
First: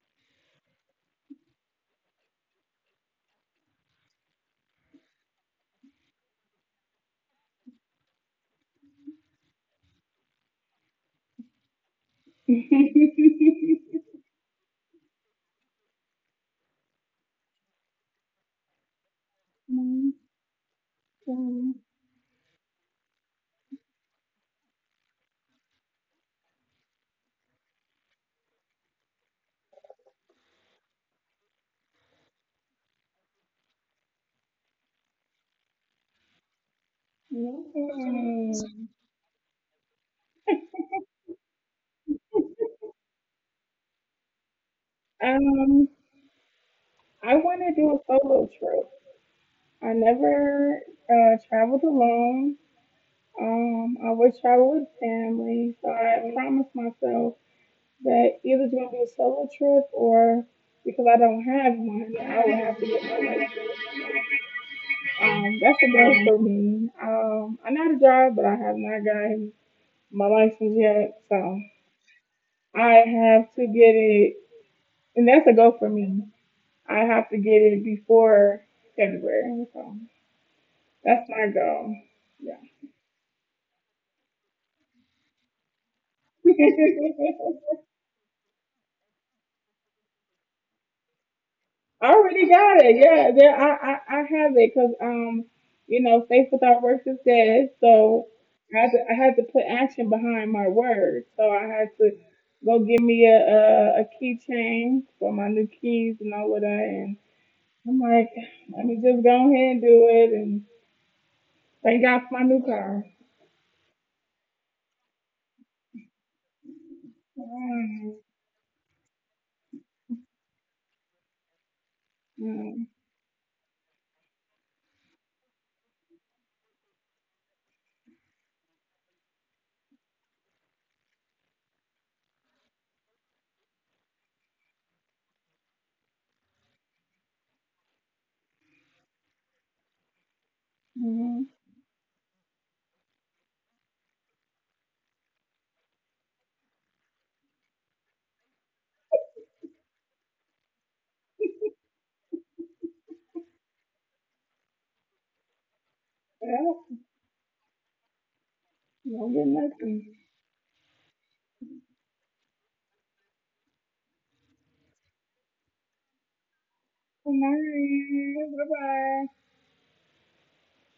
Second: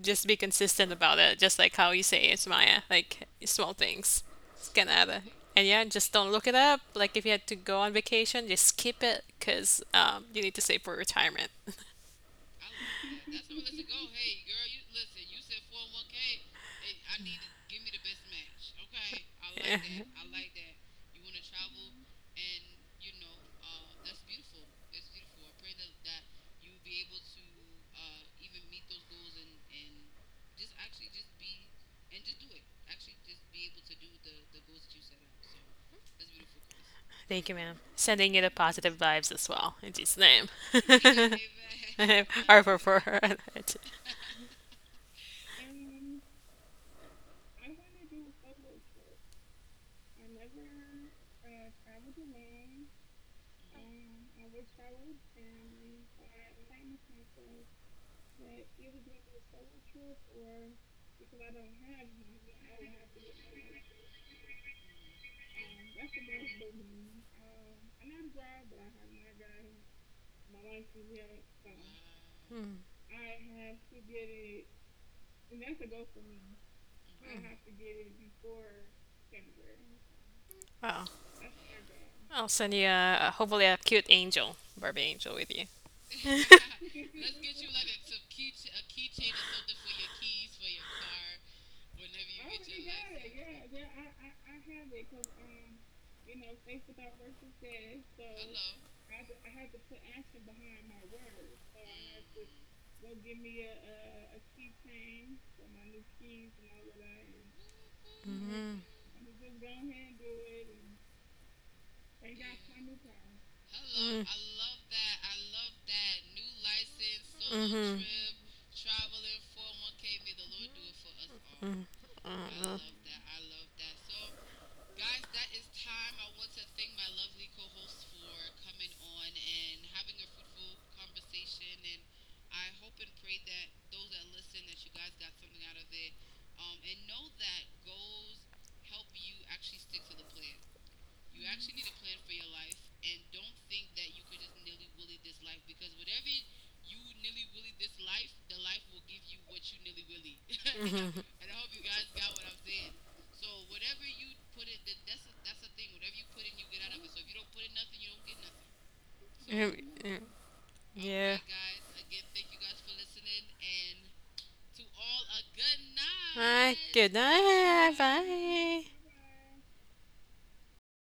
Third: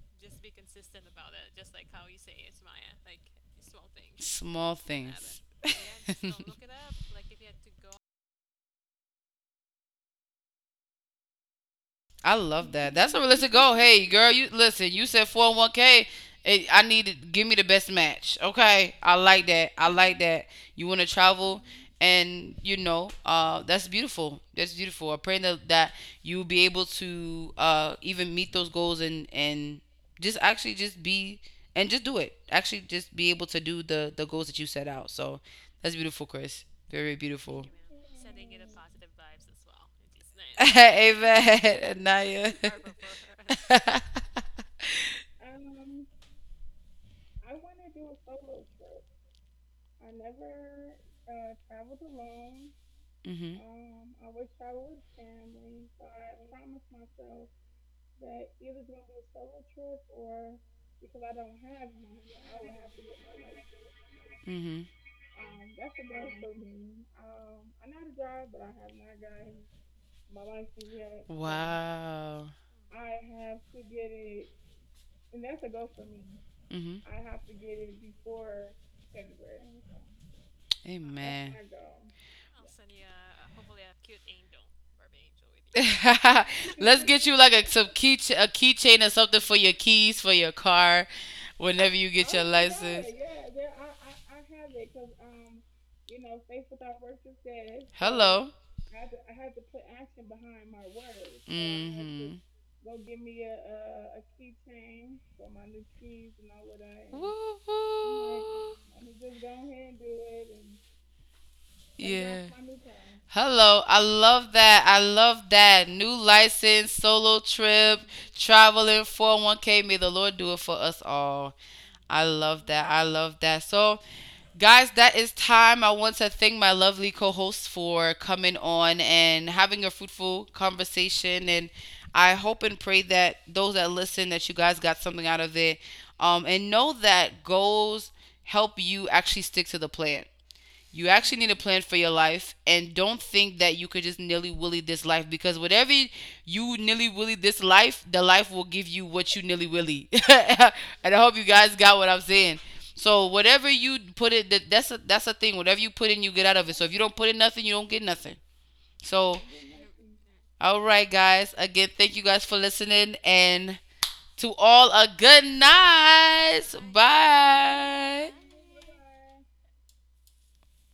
Speaker 2: just be consistent about it, just like how you say it's Maya, like small things. It's
Speaker 1: Small
Speaker 2: gonna
Speaker 1: add
Speaker 2: add up.
Speaker 1: up. *laughs*
Speaker 2: And yeah, just don't look it up. Like if you had to go on vacation, just skip it because you need to save for retirement.
Speaker 1: I love that. That's a realistic goal. Hey, girl, you listen. You said 401 k. Eh, I need to give me the best match. Okay, I like that. I
Speaker 3: Mm,
Speaker 1: like that.
Speaker 2: *laughs*
Speaker 1: You want to
Speaker 3: so,
Speaker 1: travel, and you know, that's beautiful. That's beautiful. I pray that that you'll be able to even meet those goals and just actually just be and just do it. Actually, just be able to do the goals that you set out. So that's beautiful, Chris. Very
Speaker 2: Thank you,
Speaker 1: beautiful.
Speaker 2: ma'am.
Speaker 3: yeah.
Speaker 2: Sending you the positive vibes as well. In Jesus' name.
Speaker 1: It's *laughs*
Speaker 2: *laughs*
Speaker 1: nice.
Speaker 2: *laughs*
Speaker 1: Amen.
Speaker 2: Amen.
Speaker 1: Naya. *laughs*
Speaker 2: Or
Speaker 1: Nice.
Speaker 2: for her. *laughs*
Speaker 3: um, I want to do a solo trip. I never traveled alone.
Speaker 1: Mhm.
Speaker 3: I always travel with family, so I promised
Speaker 1: But.
Speaker 3: myself that either it's gonna be a solo trip or because I don't have one, I would have to get my license.
Speaker 1: Mhm.
Speaker 3: That's a goal for me. I am not a drive, but I have not gotten my license yet, so
Speaker 1: Wow.
Speaker 2: Hmm.
Speaker 3: I have to get it, and that's a goal for me. I
Speaker 1: Mhm.
Speaker 3: have to get it before February, so
Speaker 2: Well,
Speaker 3: that's
Speaker 1: Amen.
Speaker 3: my goal.
Speaker 2: I'll
Speaker 3: Yeah.
Speaker 2: send you a, hopefully a cute angel, Barbie angel with you.
Speaker 1: *laughs* Let's
Speaker 2: *laughs*
Speaker 1: get you like a, some
Speaker 3: *laughs*
Speaker 1: key a keychain or something for your keys for your car whenever you
Speaker 3: I
Speaker 1: get your
Speaker 3: already got it.
Speaker 1: license.
Speaker 3: Yeah,
Speaker 1: God,
Speaker 3: I have it because you know faith without works is dead. So
Speaker 1: hello.
Speaker 3: I had to put action behind my word. So I had to go get me a keychain for my new keys and all of that. And I'm like,
Speaker 2: Your
Speaker 1: Woo.
Speaker 2: car.
Speaker 3: let me
Speaker 2: *laughs*
Speaker 3: just go ahead and do it. And thank God for my
Speaker 1: Yeah.
Speaker 3: new car.
Speaker 1: Hello, I love that. I love that. New license, solo trip,
Speaker 3: Mm,
Speaker 1: traveling 401k. May the Lord do it for us all.
Speaker 2: Mm-hmm.
Speaker 1: I love
Speaker 3: mm,
Speaker 1: that. I love that. So, guys, that is time. I want to thank my lovely co hosts for coming on and having a fruitful conversation. And I hope and pray that those that listen, that you guys got something out of it. And know that goals help you actually stick to the plan. You actually
Speaker 3: mm.
Speaker 1: need a plan for your life and don't think that you could just nilly willy this life because whatever you nilly willy this life, the life will give you what you nilly willy. *laughs*
Speaker 2: Mm-hmm. Trib. Mm-hmm. I love what you nilly
Speaker 1: And I
Speaker 2: willy.
Speaker 1: hope you guys got what I'm saying. So whatever you put it, that, that's a thing. Whatever you put in, you get out of it. So
Speaker 3: Well,
Speaker 1: if you don't put in nothing, you don't get nothing.
Speaker 3: don't
Speaker 1: So
Speaker 3: get
Speaker 2: *laughs* Mm-hmm.
Speaker 3: nothing.
Speaker 2: Oh my.
Speaker 1: all right,
Speaker 2: Yeah.
Speaker 1: guys. Again, thank you guys for listening and to all a good night.
Speaker 2: Hi,
Speaker 3: Good
Speaker 2: goodnight.
Speaker 1: Bye.
Speaker 3: night. Bye
Speaker 2: Bye.
Speaker 3: bye.